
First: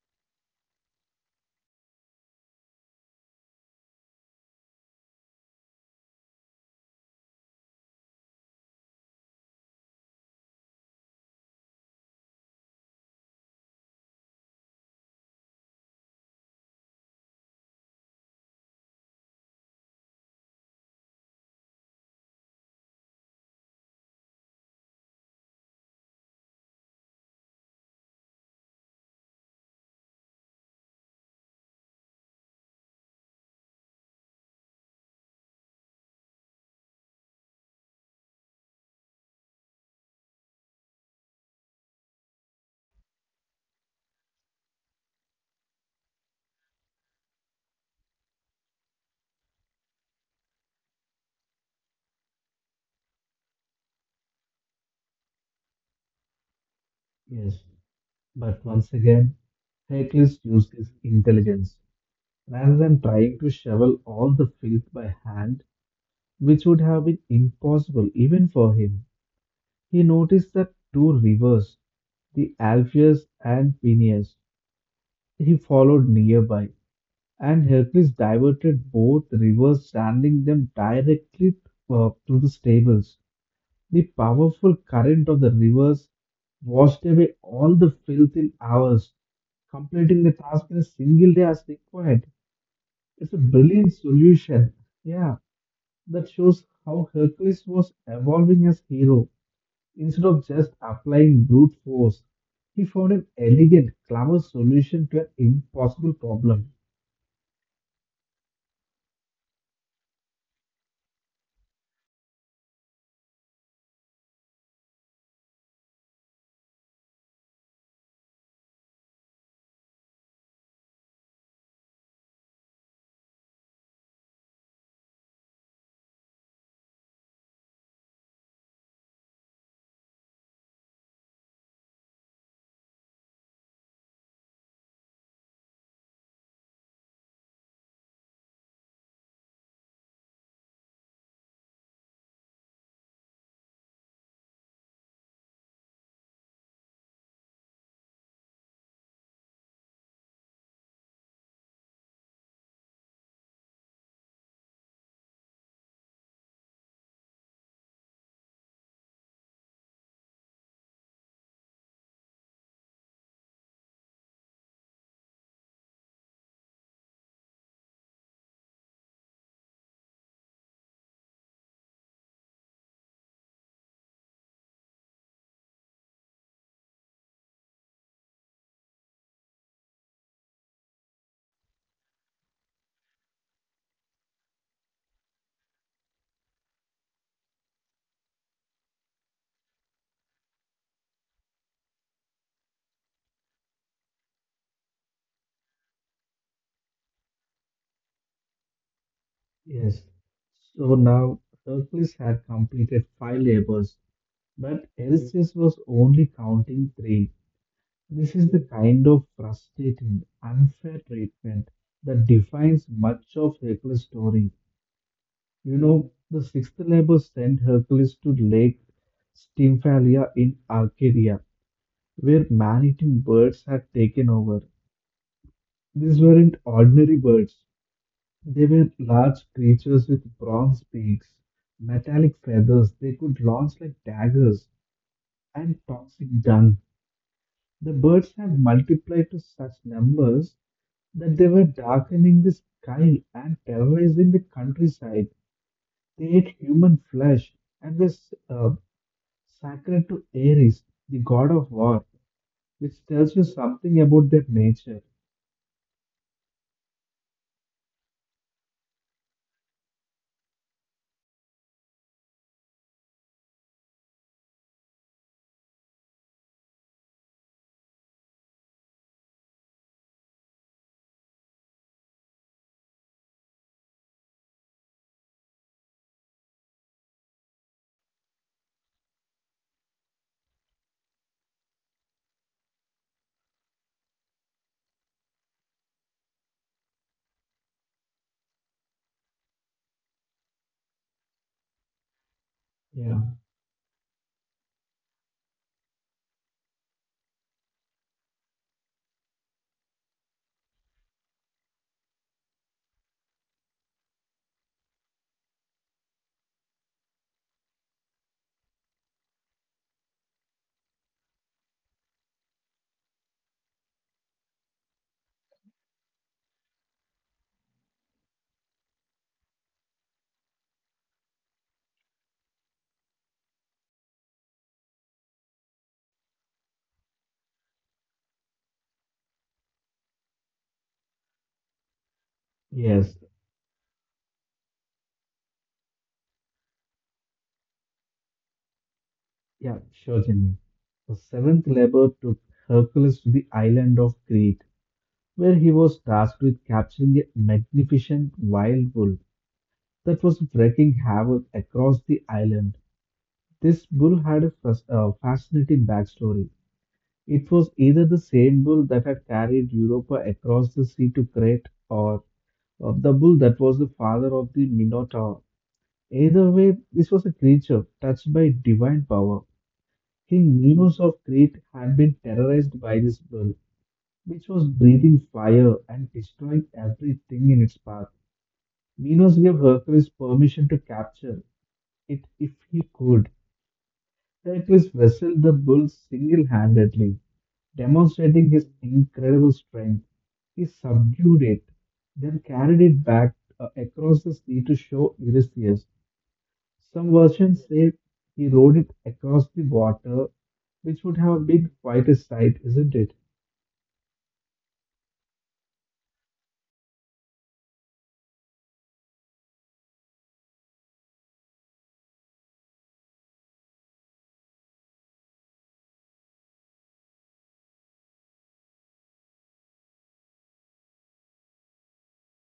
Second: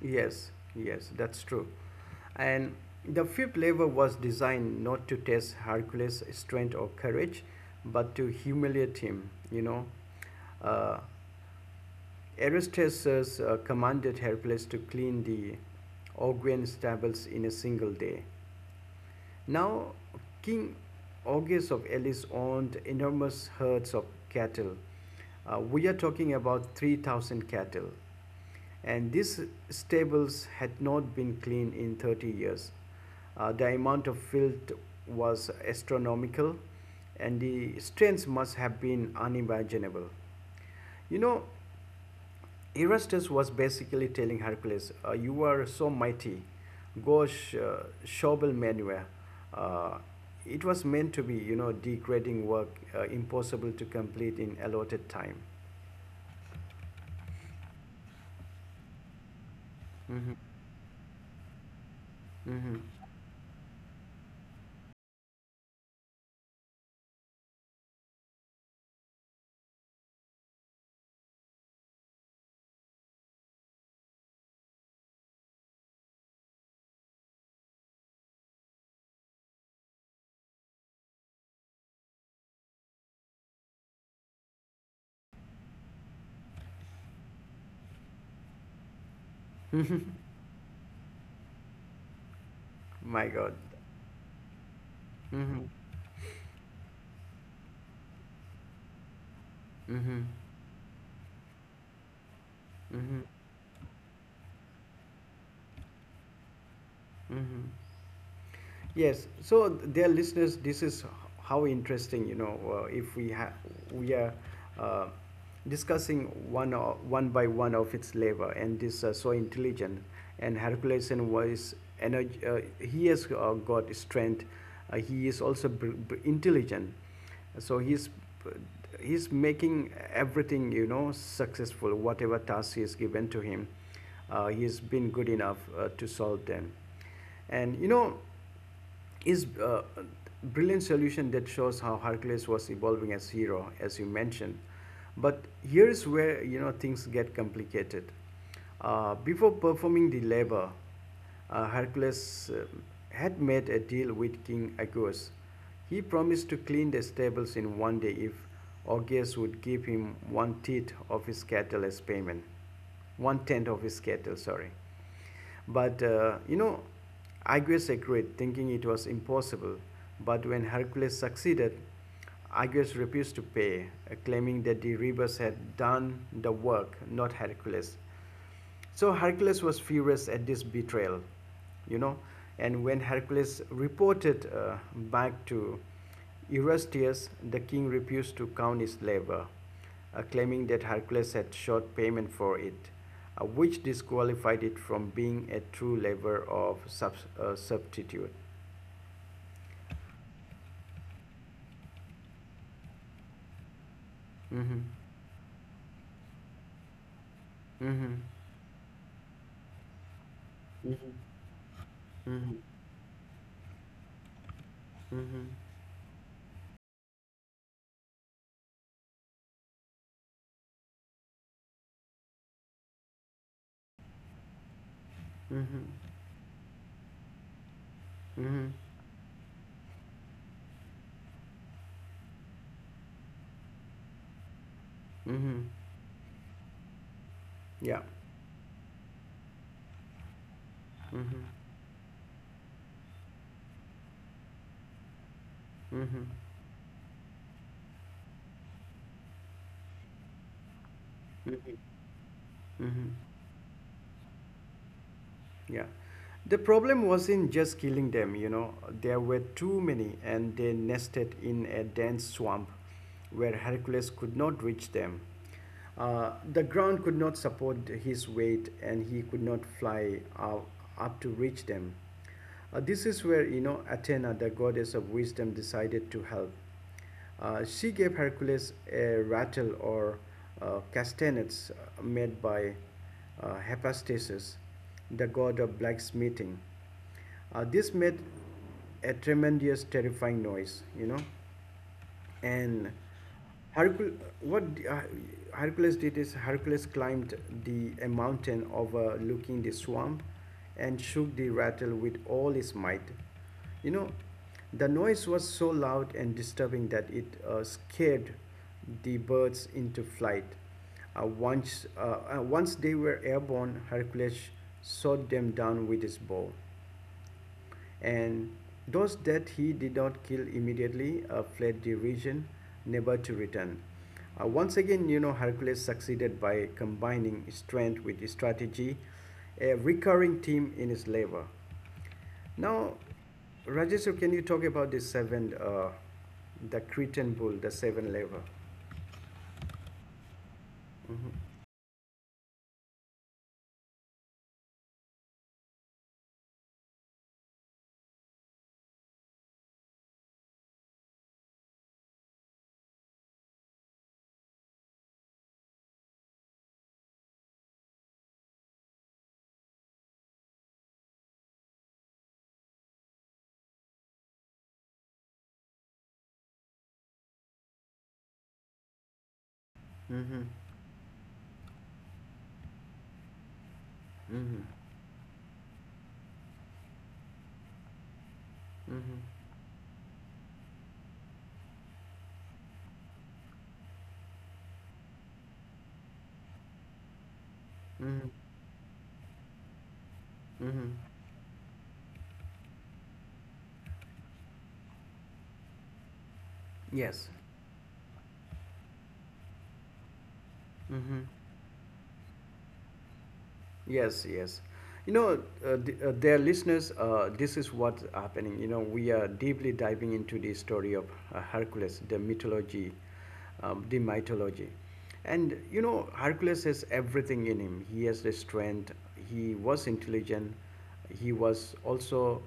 Yes, yes, that's true. And the fifth lever was designed not to test Hercules' strength or courage, but to humiliate him. Uh, Aristaeus commanded Hercules to clean the Augean stables in a single day. Now, King Augeas of Elis owned enormous herds of cattle. We are talking about 3,000 cattle and these stables had not been cleaned in 30 years. The amount of filth was astronomical, and the strains must have been unimaginable. You know, Erastus was basically telling Hercules, you are so mighty, go shovel manure. Uh, it was meant to be, degrading work, impossible to complete in allotted time. Yes, but once again, Hercules used his intelligence rather than trying to shovel all the filth by hand, which would have been impossible even for him. He noticed that two rivers, the Alpheus and Peneus, he followed nearby, and Hercules diverted both rivers, sending them directly to the stables. The powerful current of the rivers washed away all the filth in hours, Mhm. completing the task in a single day as required. My It's a God. brilliant solution. Yeah, Mm-hmm. that shows how Hercules was evolving as hero. Mm-hmm. Instead of just applying brute force, he found Mm-hmm. an elegant, clever solution to an impossible problem. Mm-hmm. Yes. So, dear listeners, this is how interesting, if we have we are uh, discussing one one by one of its labor, and this so intelligent. And Herculesen was energy. He has got strength. He is also intelligent. So he's making everything successful. Whatever task is given to him, he has been good enough to solve them. And is a brilliant solution that shows how Hercules was evolving as hero, as you mentioned. But here is where things get complicated. Before performing the labor, Hercules had made a deal with King Agus. He promised to clean the stables in one day if Augeas would give him one tenth of his cattle as payment. One tenth of his cattle, sorry. But Aegeus agreed, thinking it was impossible. But when Hercules succeeded, Aegeus refused to pay, claiming that the rivers had done the work, not Hercules. So Hercules was furious at this betrayal, you know. And when Hercules reported back to Eurystheus, the king refused to count his labor, claiming that Hercules had short payment for it, which disqualified it from being a true labor of substitute. Yes. So now Hercules had completed five labors, Mm-hmm. but Eurystheus was only counting three. Mm-hmm. This is the kind of frustrating, unfair treatment that Mhm. defines much of Hercules' story. Mm-hmm. Mm-hmm. You know, the sixth labor sent Hercules to Lake Stymphalia in Arcadia, where man-eating birds had taken over. Mm-hmm. These weren't ordinary birds. Mm-hmm. They were large creatures with bronze beaks, metallic feathers they could launch like daggers, Mm-hmm. and toxic dung. The Yeah. birds had multiplied to such numbers that Mm-hmm. they were darkening the sky and terrorizing the countryside. Mm-hmm. They ate human flesh and were uh, sacred to Ares, the god of Mhm. war, which Mm-hmm. tells you something about their nature. Yeah. The problem wasn't just killing them, there were too many and they nested in a dense swamp where Hercules could not reach them. The ground could not support his weight and he could not fly out, up to reach them. This is where, Athena, the goddess of wisdom, decided to help. She gave Hercules a rattle or castanets made by Hephaestus, the god of blacksmithing. This made a tremendous, terrifying noise, and Yeah. Hercul- what uh, Hercules did is Hercules climbed the a mountain overlooking the swamp and shook the rattle with all his might. You know, the noise was so loud and disturbing that it scared the birds into flight. Once once they were airborne, Hercules shot them down with his bow and those that he did not kill immediately fled the region, never to return. Once again, Hercules succeeded by combining strength with strategy, a recurring theme in his labor. Now, Yes, Rajesh, can you talk about the seven, the Cretan bull, the seven labor? yeah, sure, Jimmy. The seventh labor took Hercules to the island of Crete, where he was tasked with capturing a magnificent wild bull that was wreaking havoc across the island. This bull had a fascinating backstory. It was either the same bull that had carried Europa across the sea to Crete, or the bull that was the father of the Minotaur. Either way, this was a creature touched by divine power. Mm-hmm. King Minos of Crete had been terrorized by this bull, which Mm-hmm. was breathing fire and destroying everything in its path. Mm-hmm. Minos gave Hercules permission to capture it if he could. Hercules wrestled the bull single handedly, Mm-hmm. demonstrating his incredible strength. He Mm-hmm. subdued it, then carried it back across the sea to show Eurystheus. Some Yes. versions say he rode it across the water, which Mm-hmm. would have been quite a sight, isn't it? Yes, yes. You know, dear listeners, this is what's happening. You know, we are deeply diving into the story of Hercules, the mythology, the mythology. And, Hercules has everything in him. He has the strength, he was intelligent, he was also,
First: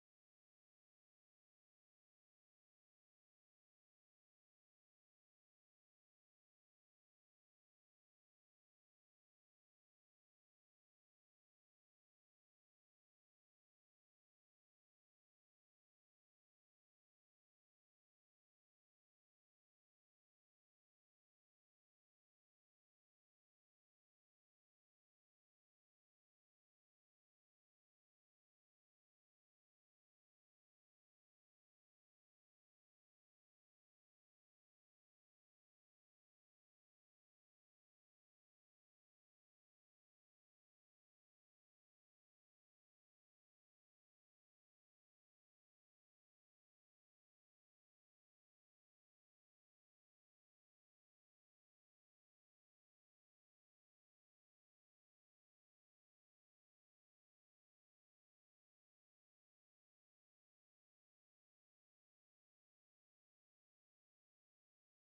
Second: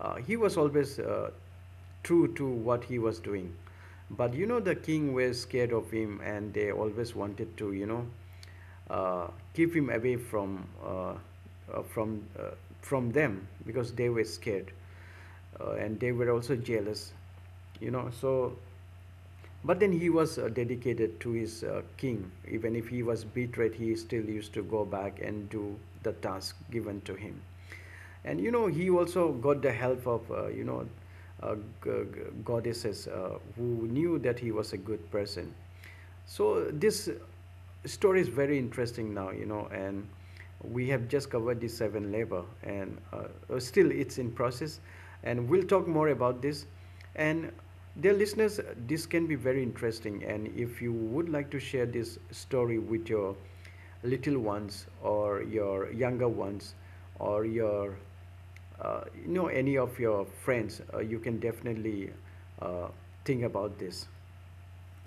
he was always true to what he was doing. But, the king was scared of him and they always wanted to, uh, keep him away uh, from uh, from them because they were scared, and they were also jealous, you know so but then he was dedicated to his king. Even if he was betrayed, he still used to go back and do the task given to him. And he also got the help of uh, goddesses who knew that he was a good person. So this story is very interesting now, and we have just covered the seven labor, and still it's in process, and we'll talk more about this. And dear listeners, this can be very interesting, and if you would like to share this story with your little ones or your younger ones or your, any of your friends, you can definitely uh, think about this.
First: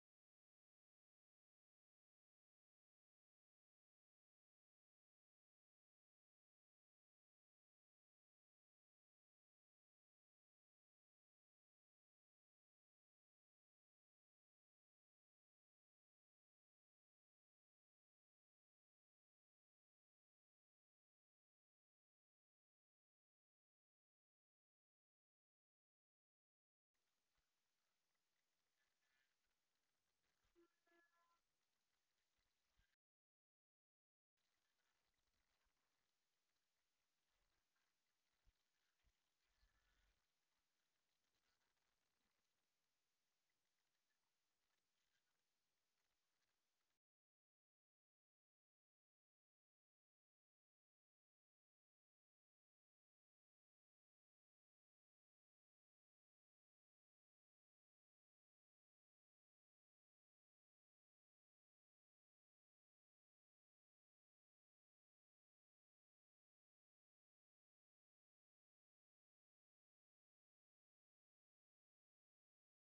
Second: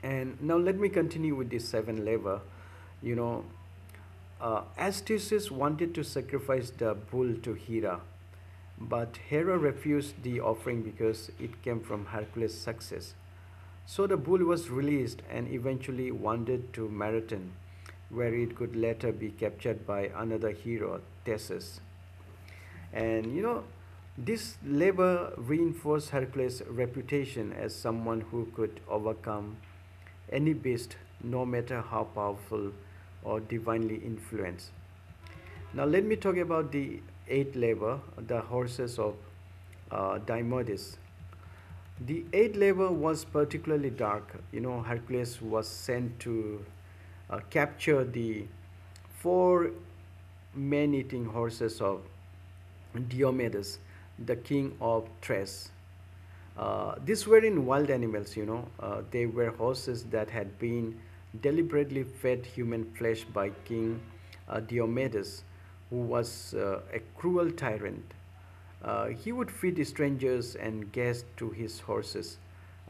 And now let me continue with this seven lever. you know Astyages wanted to sacrifice the bull to Hera, but Hera refused the offering because it came from Hercules' success. So the bull was released and eventually wandered to Marathon, where it could later be captured by another hero, Theseus. And this labor reinforced Hercules' reputation as someone who could overcome any beast, no matter how powerful or divinely influenced. Now, let me talk about the eighth labor, the horses of Diomedes. The aid labor was particularly dark. Hercules was sent to capture the four-man eating horses of Diomedes, the king of Thrace. These were in wild animals, they were horses that had been deliberately fed human flesh by King Diomedes, who was a cruel tyrant. He would feed strangers and guests to his horses,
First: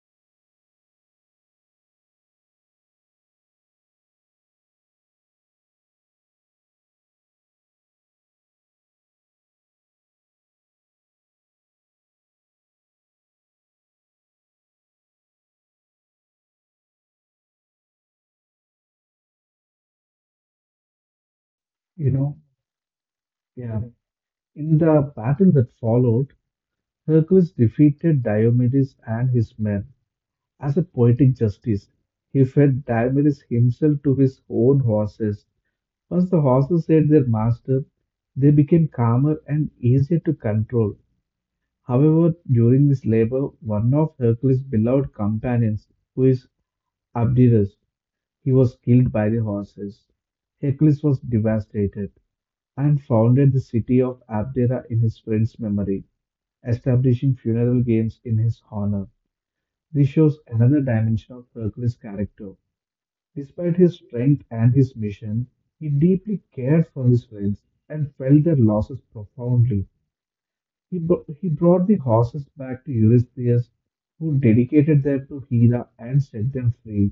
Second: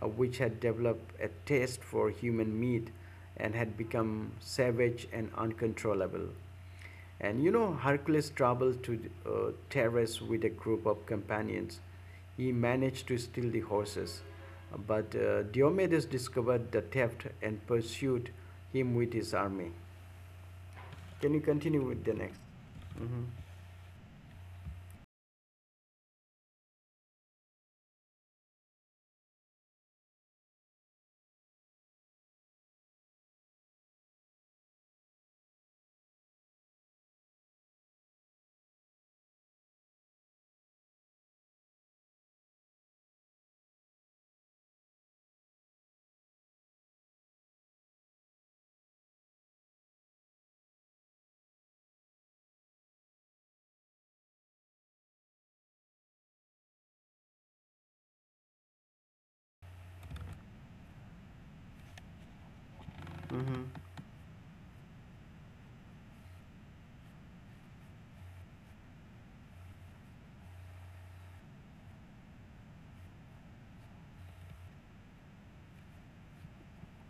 which had developed a taste for human meat and had become savage and uncontrollable. And Hercules traveled to uh, Terrace with a group of companions. He managed to steal the horses, but Diomedes discovered the theft and pursued him with his army. Can you continue with You the know, next? yeah. In the battle that followed, Hercules defeated Diomedes and his men. As a poetic justice, he fed Diomedes himself to his own horses. Once the horses ate their master, they became calmer and easier to control. However, during this labor, one of Hercules' beloved companions, who is Abderus, he was killed by the horses. Hercules was devastated and founded the city of Abdera in his friend's memory, establishing funeral games in his honor. This shows another dimension of Hercules' character. Despite his strength and his mission, he deeply cared for his friends and felt their losses profoundly. He brought the horses back to Eurystheus, who dedicated them to Hera and set them free.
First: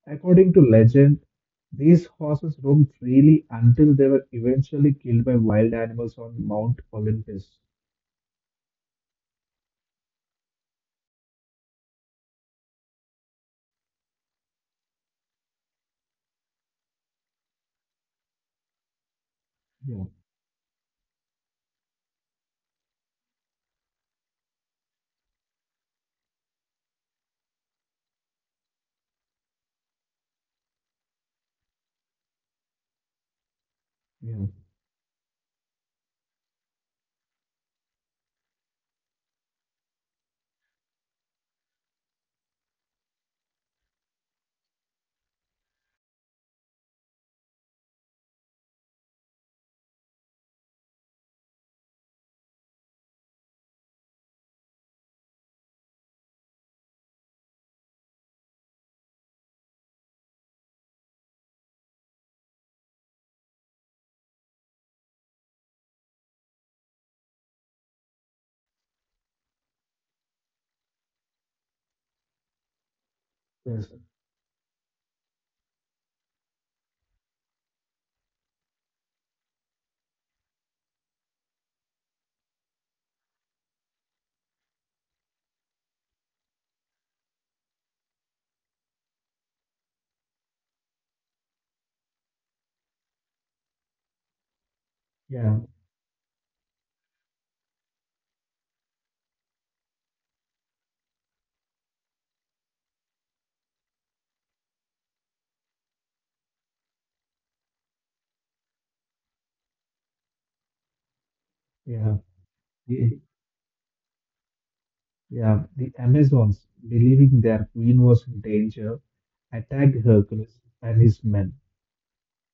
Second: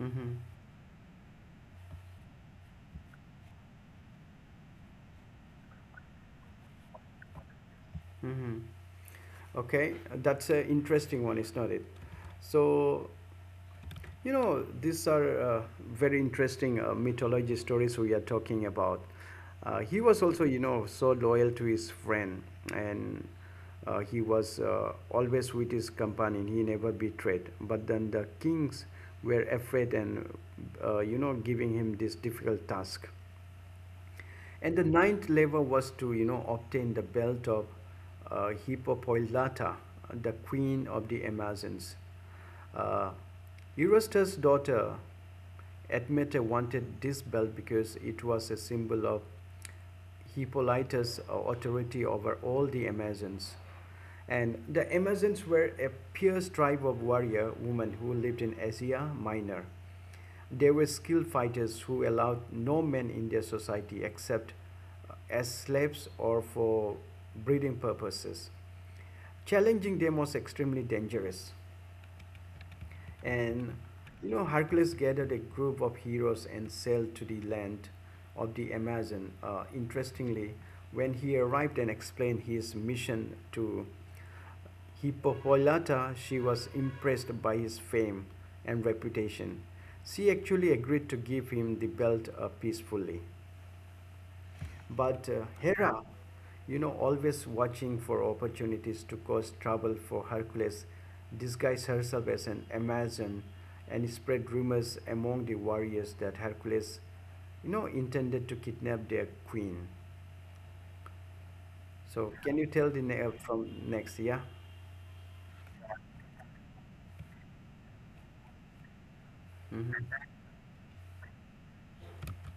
Mm-hmm. According to legend, these horses roamed freely until they were eventually killed by wild animals on Mount Olympus. Mm-hmm. Okay, that's an interesting one, is not it? So you know these are very interesting mythology stories we are talking about. He Yeah, was also, you know, so loyal to his friend. And he was always with his companion. He never betrayed, but then the kings were afraid, and giving him this difficult task. yeah, And the ninth level was to, obtain the belt of Hippopoylata, the queen of the Amazons. Uh, Eurystheus' daughter Admete wanted this belt because it was a symbol of Hippolytus' authority over all the Amazons. And the Amazons were a fierce tribe of warrior women who lived in Asia Minor. They were skilled fighters who allowed no men in their society except as slaves or for breeding purposes. Challenging them was extremely dangerous. And yes, Hercules gathered a group of heroes and sailed to the land of the Amazon. Interestingly, when he arrived and explained his mission to Hippolyta, she was impressed by his fame and reputation. She actually agreed to give him the belt peacefully. But yeah, Hera, always watching for opportunities to cause trouble for Hercules, disguised herself as an Amazon and spread rumors among the warriors that Hercules, intended to kidnap their queen. yeah, So, can you tell the the, from next? Yeah. yeah. the Amazons, believing their queen was in danger, attacked Mhm. Hercules and his men.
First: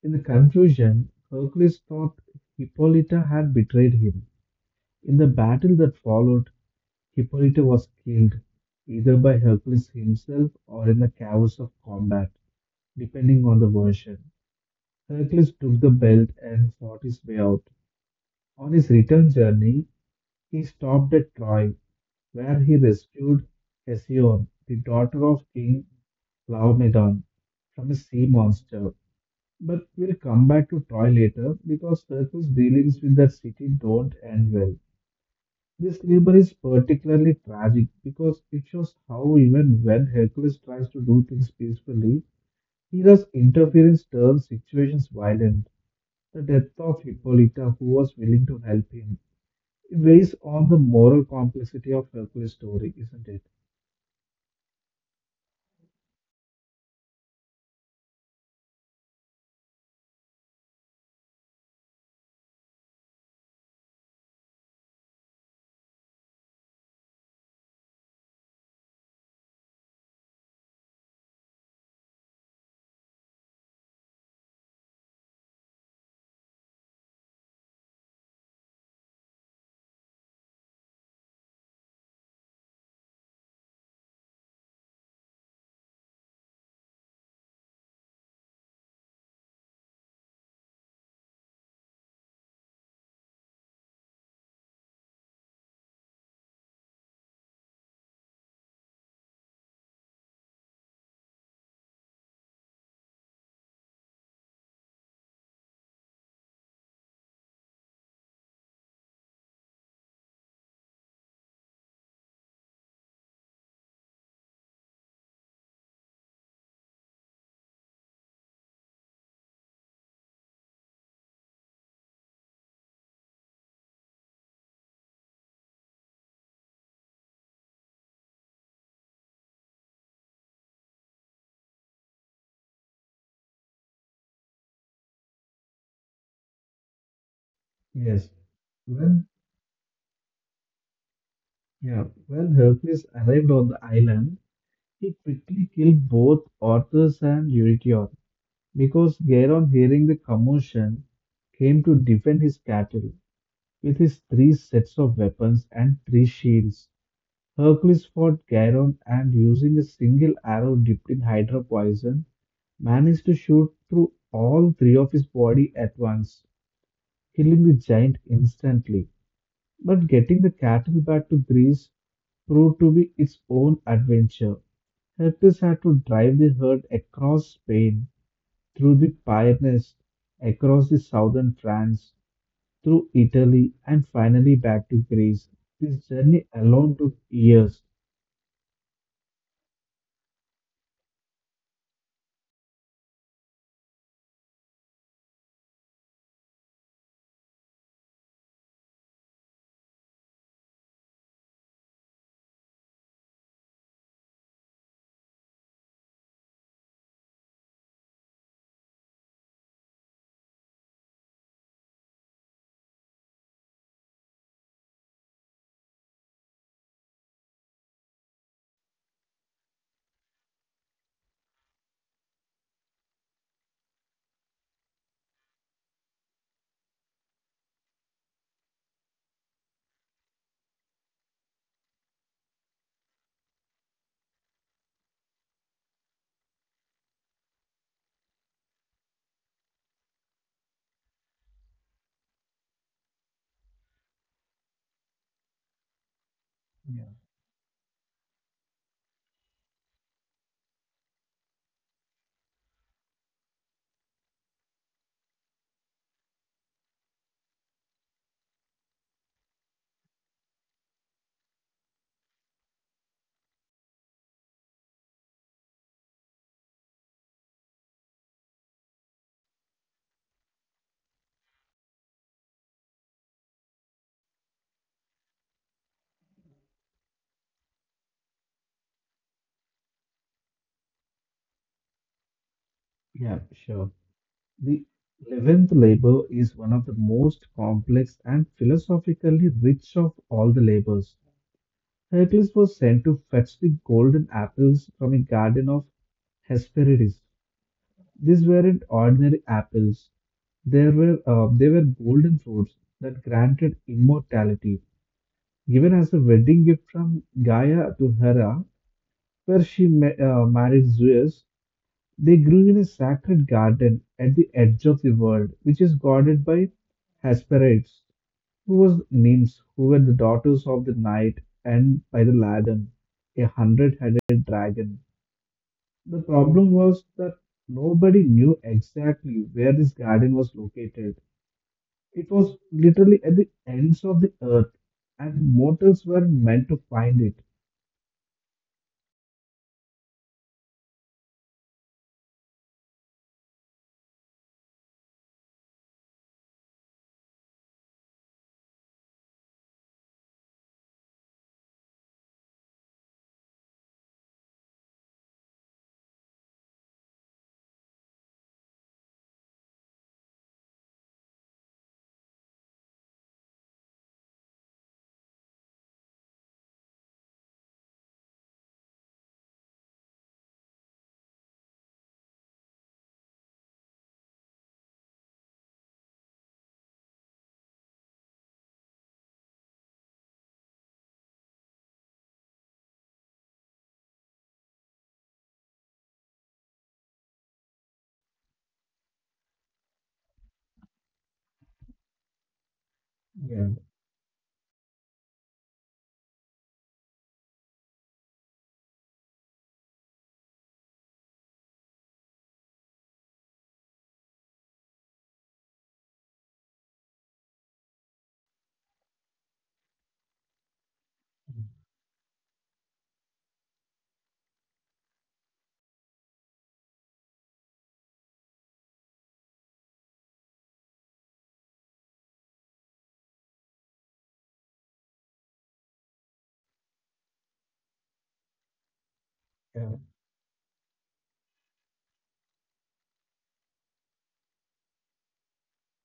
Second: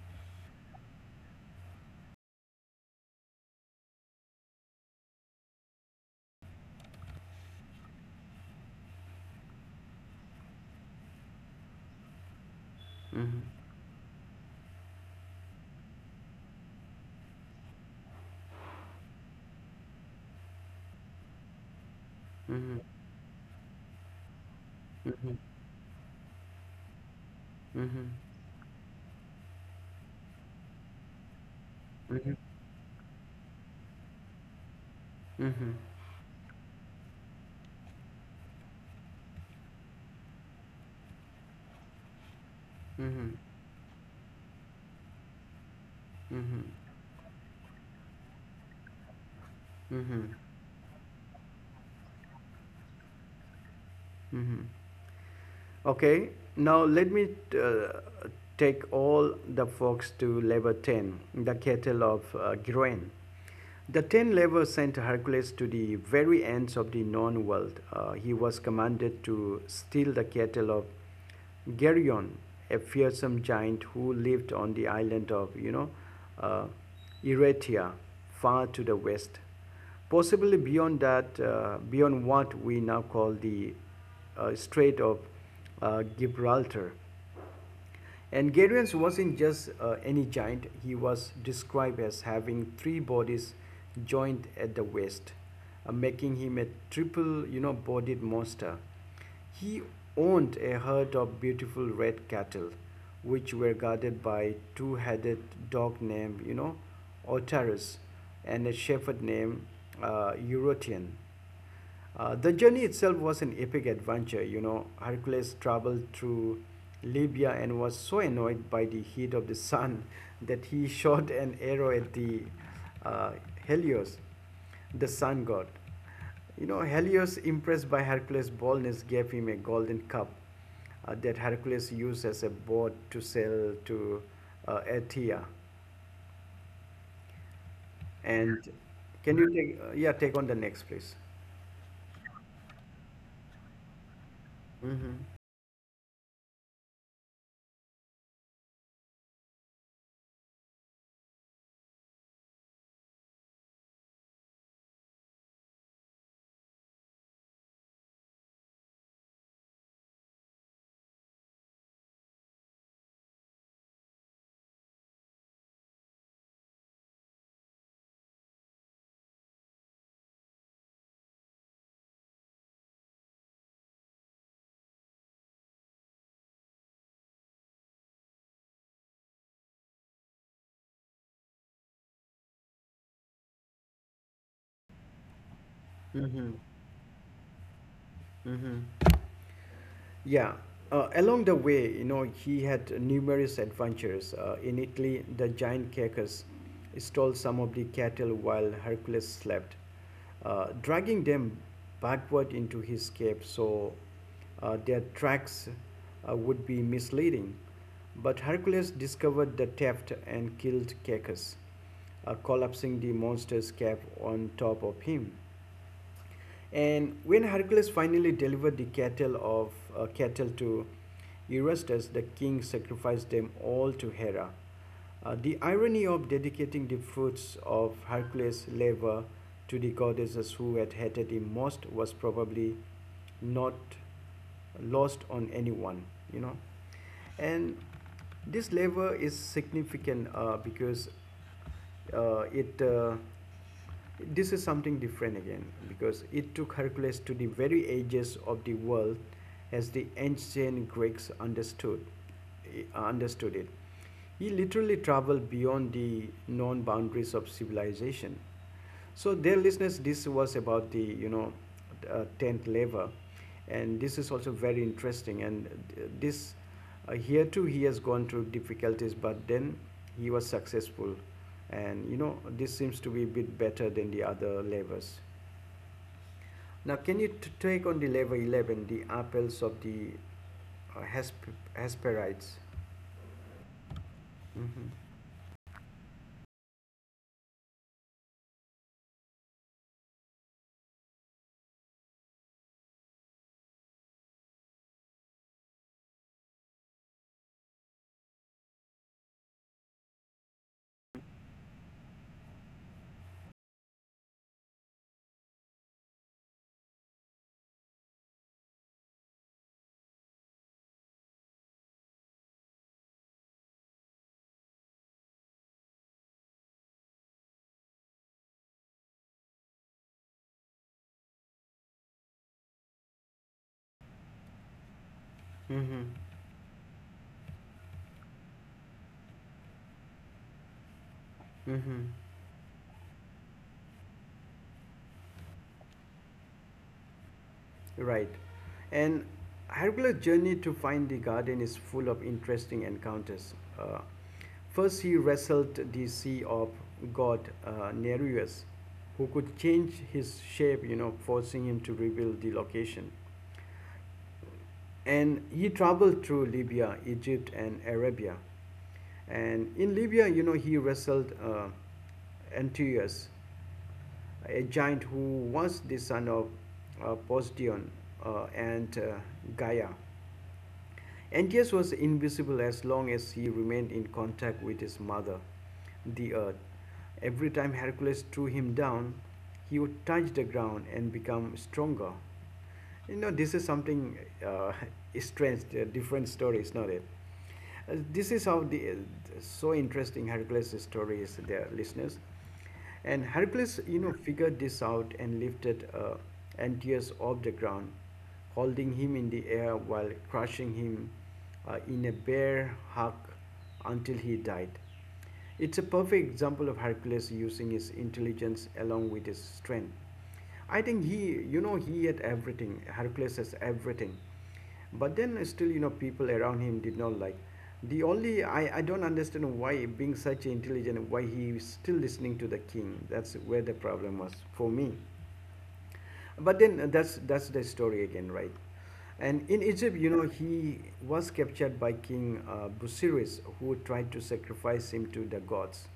In the confusion, Hercules thought Hippolyta had betrayed him. In the battle that followed, Hippolyta was killed, either by Hercules himself or in the chaos of combat, Mhm. depending on the version. Hercules took the belt and fought his way out. On his return journey, he stopped at Troy, where he Mhm. rescued Hesione, the daughter of King Laomedon, from a Mhm. sea monster. But we'll come back to Troy later because Mhm. Mhm. Hercules' dealings with that city don't end well. Mhm. This labor is particularly tragic because it shows how even when Hercules tries to do things peacefully, Hera's Mhm. interference turns situations violent. Mhm. The Mhm. death of Hippolyta, who was willing to help him, it Mhm. weighs on the moral complexity of Hercules' story, isn't it? Mhm. Okay, now let me uh, take all the folks to lever 10, the kettle of grain. The 10 laborers sent Hercules to the very ends of the known world. He was commanded to steal the kettle of Geryon, a fearsome giant who lived on the island of, uh, Eretia, far to the west, possibly beyond that, beyond what we now call the Strait of Gibraltar. And Garius wasn't just any giant. He was described as having three bodies joined at the waist, making him a triple, bodied monster. He owned a herd of beautiful red cattle, which were guarded by a two-headed dog named, Otarus, and a shepherd named Eurotian. The journey itself was an epic adventure. You know, Hercules traveled through Libya and was so annoyed by the heat of the sun that he shot an arrow at the uh, Helios, the sun god. You know, Helios, impressed by Hercules' boldness, gave him a golden cup that Hercules used as a boat to sail to Athia. Yes. And When can you take, yeah, take on the next, please. yeah, when Hercules arrived on the island, he Mm-hmm. quickly killed both Orthus and Eurytion because Geron, hearing the commotion, came to defend his cattle with his three sets of weapons and three shields. Hercules fought Chiron and, using a single arrow dipped in hydra poison, managed to shoot through all three of his body at once, killing the giant instantly. But getting the cattle back to Greece proved to be its own adventure. Hercules had to drive the herd across Spain, through the Pyrenees, across the southern France, through Italy, and finally back to Greece. This journey Mm-hmm. alone took years. Mm-hmm. Yeah. Along the way, you know, he had numerous adventures. In Italy, the giant Cacus stole some of the cattle while Hercules slept, dragging them backward into his cave, so their tracks would be misleading. But Hercules discovered the theft and killed Cacus, collapsing the monster's cave on top of him. And when Hercules finally delivered the cattle to Eurystheus, the king sacrificed them all to Hera. The irony of dedicating the fruits of Hercules' labor to the goddesses who had hated him most was probably not lost on anyone, you know. And this labor is significant because it this is something different again, because it took Yeah. Hercules to the very edges of the world as the ancient Greeks understood it. He literally traveled beyond the known boundaries of civilization. So, dear listeners, this was about the 10th lever, and this is also very interesting. And this here too, he has gone through difficulties, but then he was successful, and you know this seems to be a bit better than the other levers. Now, can you take on the lever 11, the apples of the Hesperides? Yeah, sure. The 11th labor is one of the most complex and philosophically rich of all the labors. Hercules was sent to fetch the golden apples from a garden of Hesperides. These weren't ordinary apples. They were golden fruits that granted immortality, given as a wedding gift from Gaia to Hera, where she married Zeus. They grew in a sacred garden at the edge of the world, which is guarded by Hesperides, who was nymphs who were the daughters of the night, and by the Ladon, a hundred-headed dragon. Mm-hmm. The problem was that nobody knew exactly where this garden was located. Mm-hmm. It was literally at the ends of the earth, and mortals were meant to find it. Right. And Hercules' journey to find the garden is full of interesting encounters. First, he wrestled the sea of god Nereus, who could change his shape, you know, forcing him to reveal the location, and he traveled through Libya, Egypt, and Arabia. And in Libya, you know, he wrestled Antiochus, a giant who was the son of Poseion and Gaia. Antaeus was invisible as long as he remained in contact with his mother, the earth. Every time Hercules threw him down, he would touch the ground and become stronger. You know, this is something uh, strange, a different story, is not it? This is how the so interesting Hercules story is there, listeners. And Yeah. Hercules, you know, figured this out and lifted Antaeus off the ground, holding him in the air while crushing him in a bear hug until he died. It's a perfect example of Hercules using his intelligence along with his strength. I think he had everything. Hercules has everything. But then still, you know, people around him did not like. The only, I don't understand why being such intelligent, why he is still listening to the king. That's where the problem was for me. But then that's the story again, right? And in Yeah. Egypt, you know, he was captured by King Busiris, who tried to sacrifice him to the gods.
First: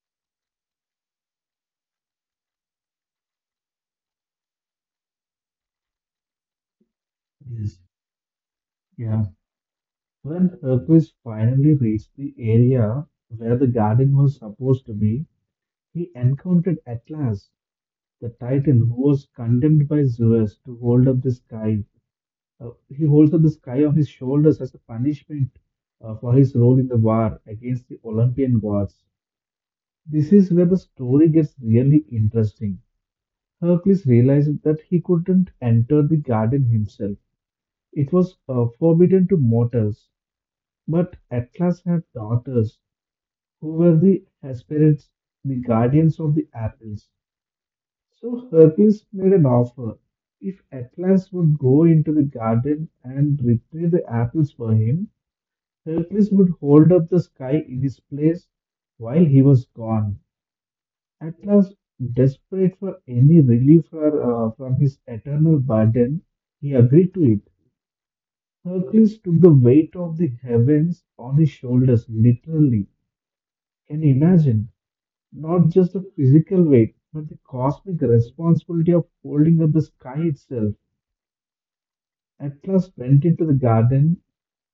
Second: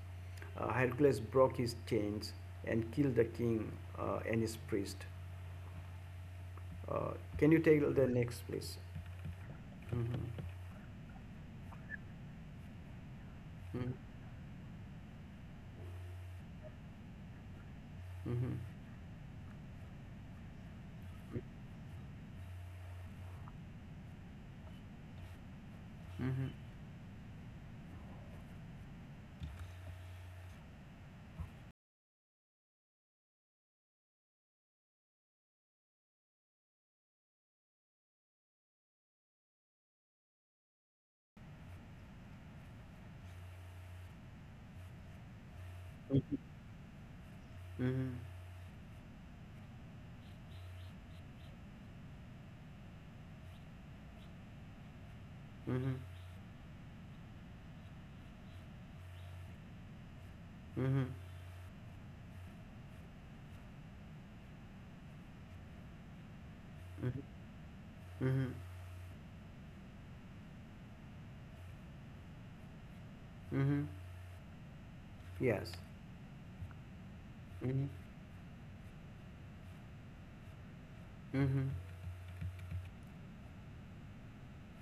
Hercules broke his chains and killed the king and his priest. Uh, can you Yes. take the next, please? Yeah. Mm-hmm. When Hercules finally reached the area where the garden was supposed to be, he encountered Atlas, the Mm-hmm. titan who was condemned by Zeus to hold up the sky. He holds up the sky on his shoulders as a punishment for Mm-hmm. his role in the war against the Olympian gods. This is where the story gets really interesting. Hercules realized that he couldn't enter the garden himself. It was forbidden to mortals, but Atlas had daughters who were the Hesperids, the guardians of the apples. Mm-hmm. So Hercules made an offer. If Atlas would go into the garden and retrieve the apples for him, Mm-hmm. Hercules would hold up the sky in his place while he was gone. Mm-hmm. Atlas, desperate for any relief from his eternal burden, he agreed to it. Mm-hmm. Hercules took the weight of the heavens on his shoulders, literally. Mm-hmm. Can you imagine? Yes. Not just the physical weight, but the Mm-hmm. cosmic responsibility of holding up the sky itself. Mm-hmm. Atlas went into the garden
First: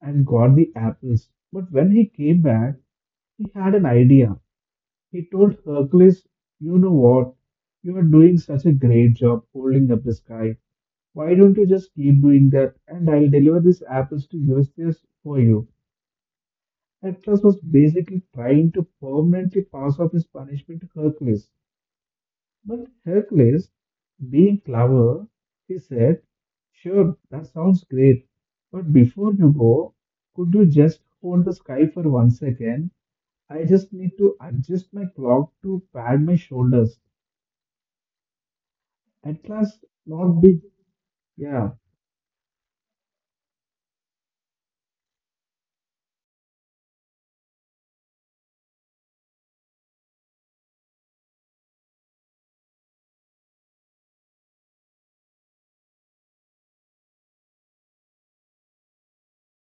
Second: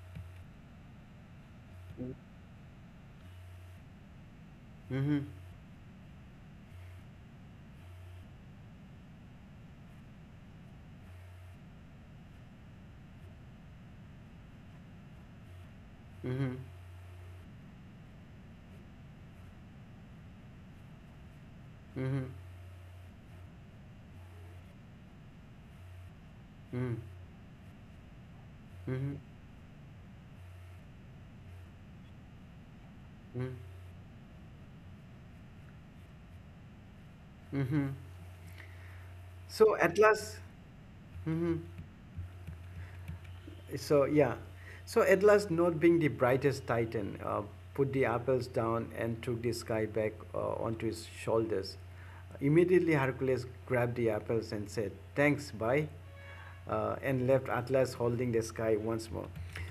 and got the apples. But when he came back, he had an idea. He Mhm. told Hercules, "You know what? You are doing such a great job holding up the sky. Why don't you just keep doing that and I'll deliver these apples to Eurystheus for you?" Mhm. Atlas was basically trying to permanently pass off his punishment to Hercules. Mhm. But Hercules, being clever, he said, Mhm. "Sure, that sounds great, but Mhm. before you go, could you just hold the sky for 1 second? Mhm. I just need to adjust my clock to pad my shoulders." Mhm. At So last, at last, not big. mhm. Yeah. So yeah, so Atlas, not being the brightest titan, put the apples down and took the sky back onto his shoulders. Immediately, Hercules grabbed the apples and said, "Thanks, bye," and left Atlas holding the sky once more.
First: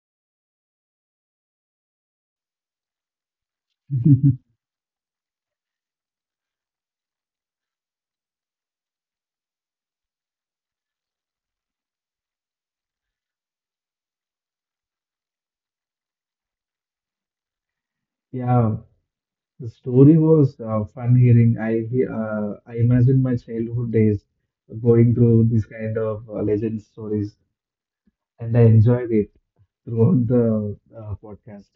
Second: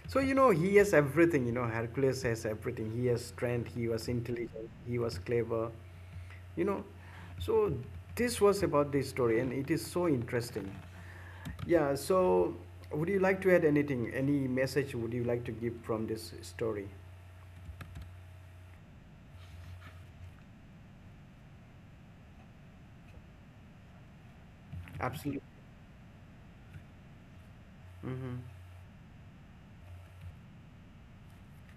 So you know he has everything. You know Hercules has everything. He has strength. He was intelligent. He was clever. You know, so this was about the story, and it is so interesting. Yeah, so would you like to add anything? Any message would you like to give from this story? Yeah, the story was fun hearing. I imagine my childhood days going Absolutely. through this kind of legend stories, Hmm. and I enjoyed it throughout the podcast.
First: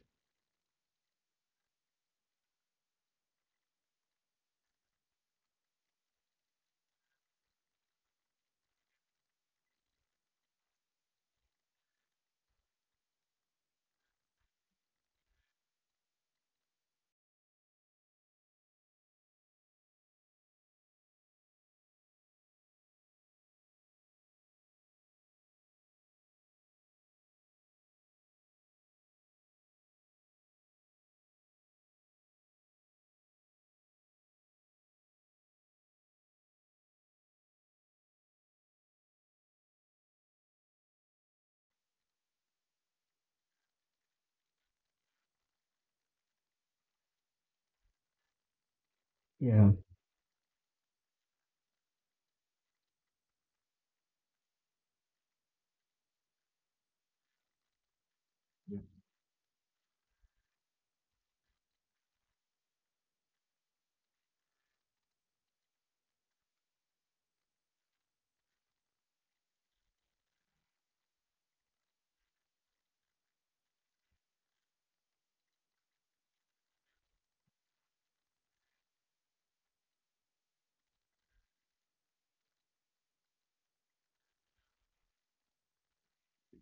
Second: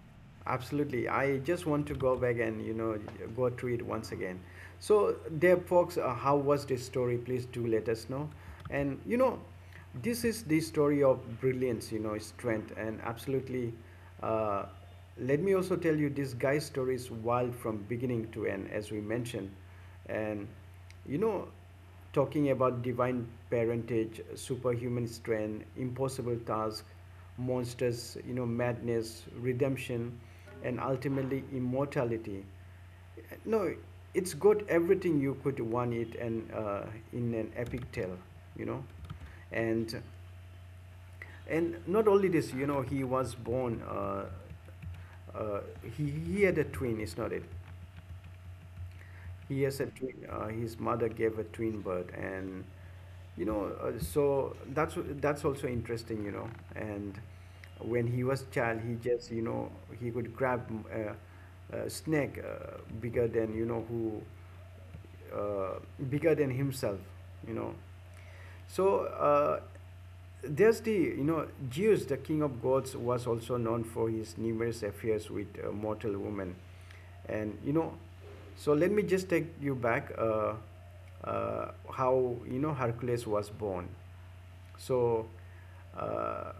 Absolutely. I just want to go back and, you know, go through it once again. So, there, folks, how was this story? Please do let us know. And, you know, this is the story of brilliance, you know, strength, and absolutely. Uh, Let me also tell you this guy's story is wild from beginning to end, as we mentioned. And you know, talking about divine parentage, superhuman strength, impossible task, monsters, you know, madness, redemption, and ultimately immortality. No, it's got everything you could want it, and in an epic tale, you know. And not only this, you know, he was born. Uh, he had a twin. It's not it. He Yeah, has a twin. His mother gave a twin birth, and you know, so that's also interesting, you know. And when he was child, he just, you know, he could grab a snake bigger than, you know, who, uh, bigger than himself, you know, so there's the, you know, Zeus, the king of gods, was also known for his numerous affairs with mortal women, and, you know, so let me just take you back. How you know Hercules was born. So, uh,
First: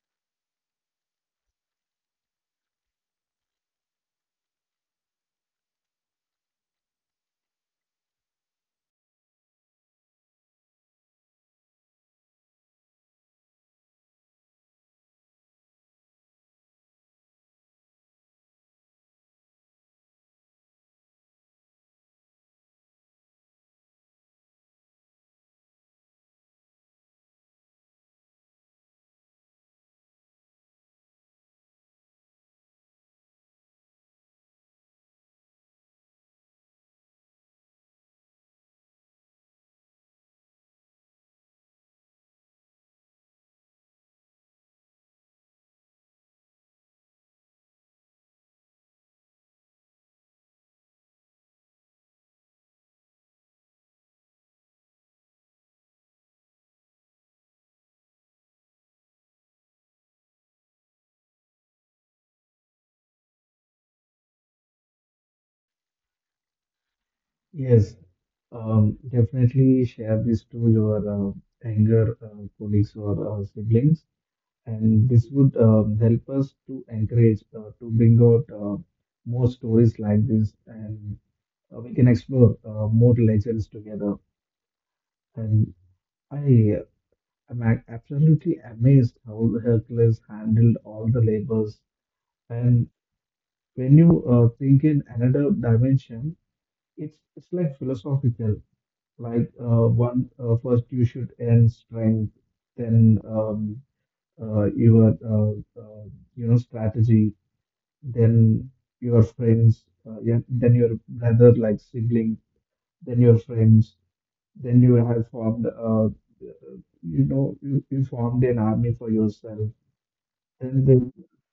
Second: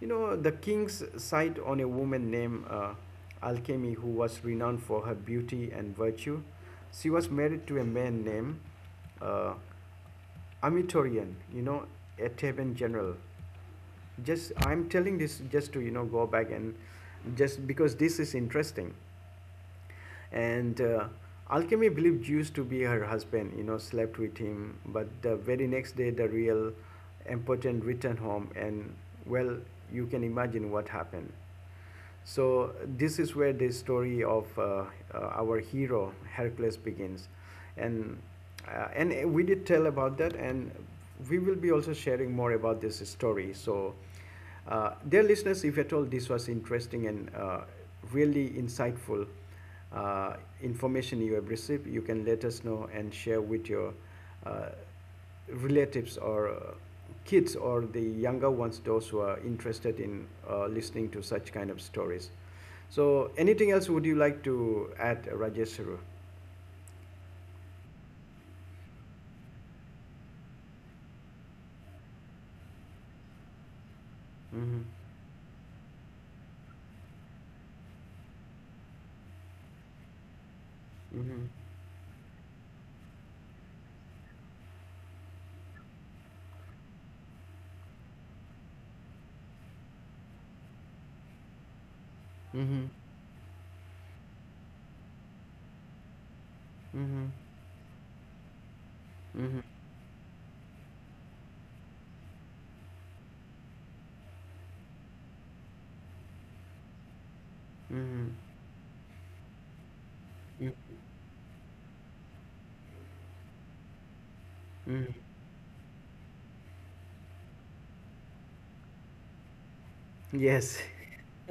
you know the king's sight on a woman named Alchemy, who was renowned for her beauty and virtue. She was married to a man named uh, I you know, a Taban general. Just I'm telling this just to, you know, go back, and just because this is interesting. And Alchemy believed Zeus to be her husband, you know, slept with him. But the very next day, the real impotent returned home, and well, you can imagine what happened. So, this is where the story of our hero Hercules begins. And, and we did tell about that, and we will be also sharing more about this story. So, dear listeners, if at all this was interesting, and really insightful, uh, information you have received, you can let us know and share with your uh, relatives, or kids, or the younger ones, those who are interested in listening to such kind of stories. So, anything else would you like to add, Rajesharu? yes, definitely share this to your anger colleagues or siblings, Mm-hmm. and this would help us to encourage to bring out more stories like this, and Mm-hmm. We can explore more legends together. And I am absolutely amazed how Hercules handled all the labors. Mm-hmm. And when you think in another dimension, it's Mm-hmm. it's like philosophical. Like one first you should earn strength, then uh, your uh, uh, you know, strategy, Mm-hmm. then your friends, yeah, then Mm-hmm. your brother like sibling, then your friends, then you Mm-hmm. have formed you know, you formed an army for yourself. Yes. Then there,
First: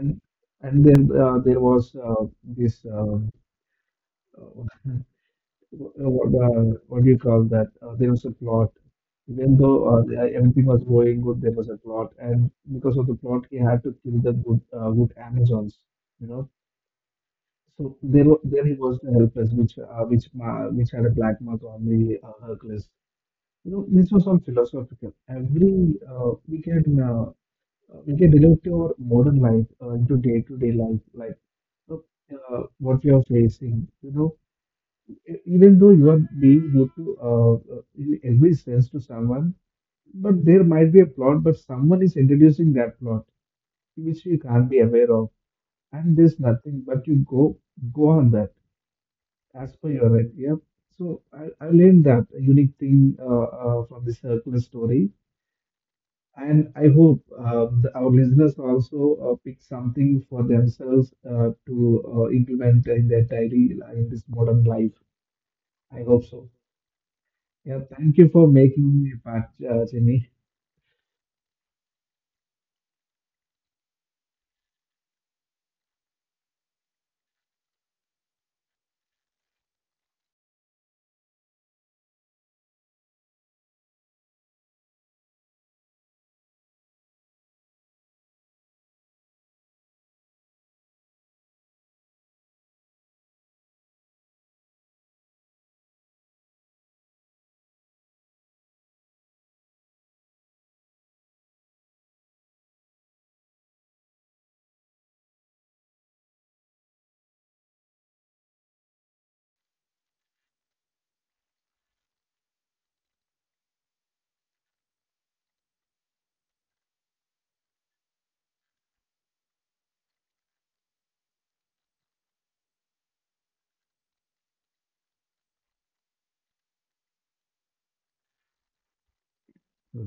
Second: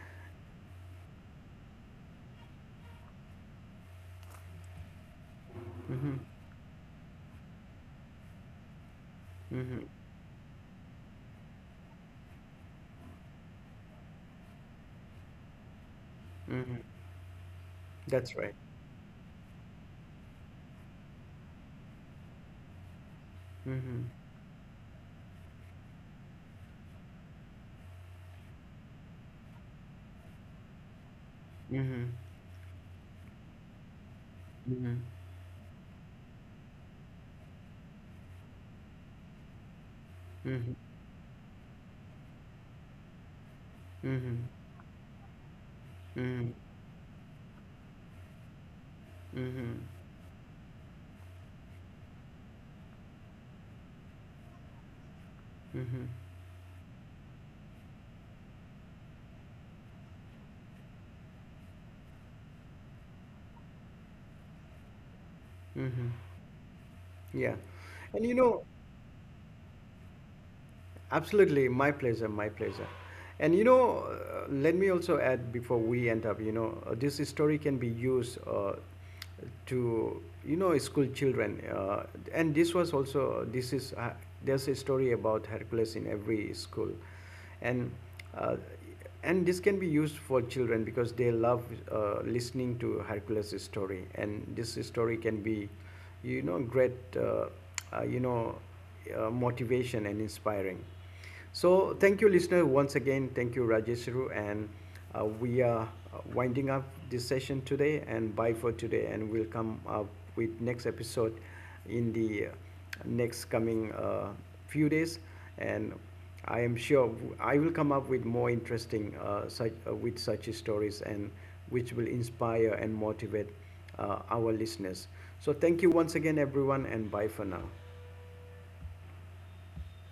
and and then there was this. Uh, Mm-hmm. What do you call that? There was a plot. Even Mm-hmm. though everything was going good, there was a plot, and because of the plot, he had to kill the good, good Amazons. You know, Mm-hmm. so there, That's right. there he was the helpless, which had a black mark on the Hercules. You know, Mhm. this was all philosophical. Every we can relate to our modern life, into day-to-day life, like Mhm. What we are facing. You know, Mhm. even though you are being good to in every sense to someone, but there Mhm. might be a plot, but someone is introducing that plot which you Mhm. can't be aware of, and there's Mhm. nothing but you go go on that as Mhm. per your idea. So I learned that unique thing from the circular story, Mhm. and I hope our listeners also pick something for themselves to implement in their daily in this modern life. I Mhm. hope so. Yeah. Yeah, thank And you you for know, making me a part, Jimmy. absolutely, my pleasure, my pleasure. And you know, let me also add before we end up, you know, this story can be used to, you know, school children. And this was also, this is, there's a story about Hercules in every school. And uh, and this can be used for children, because they love listening to Hercules' story, and this story can be, you know, great, you know, motivation and inspiring. So thank you, listener, once again. Thank you, Rajeshru, and we are winding up this session today, and bye for today, and we'll come up with next episode in the next coming few days, and I am sure I will come up with more interesting such with such stories, and which will inspire and motivate our listeners. So thank you once again, everyone, and bye for now. So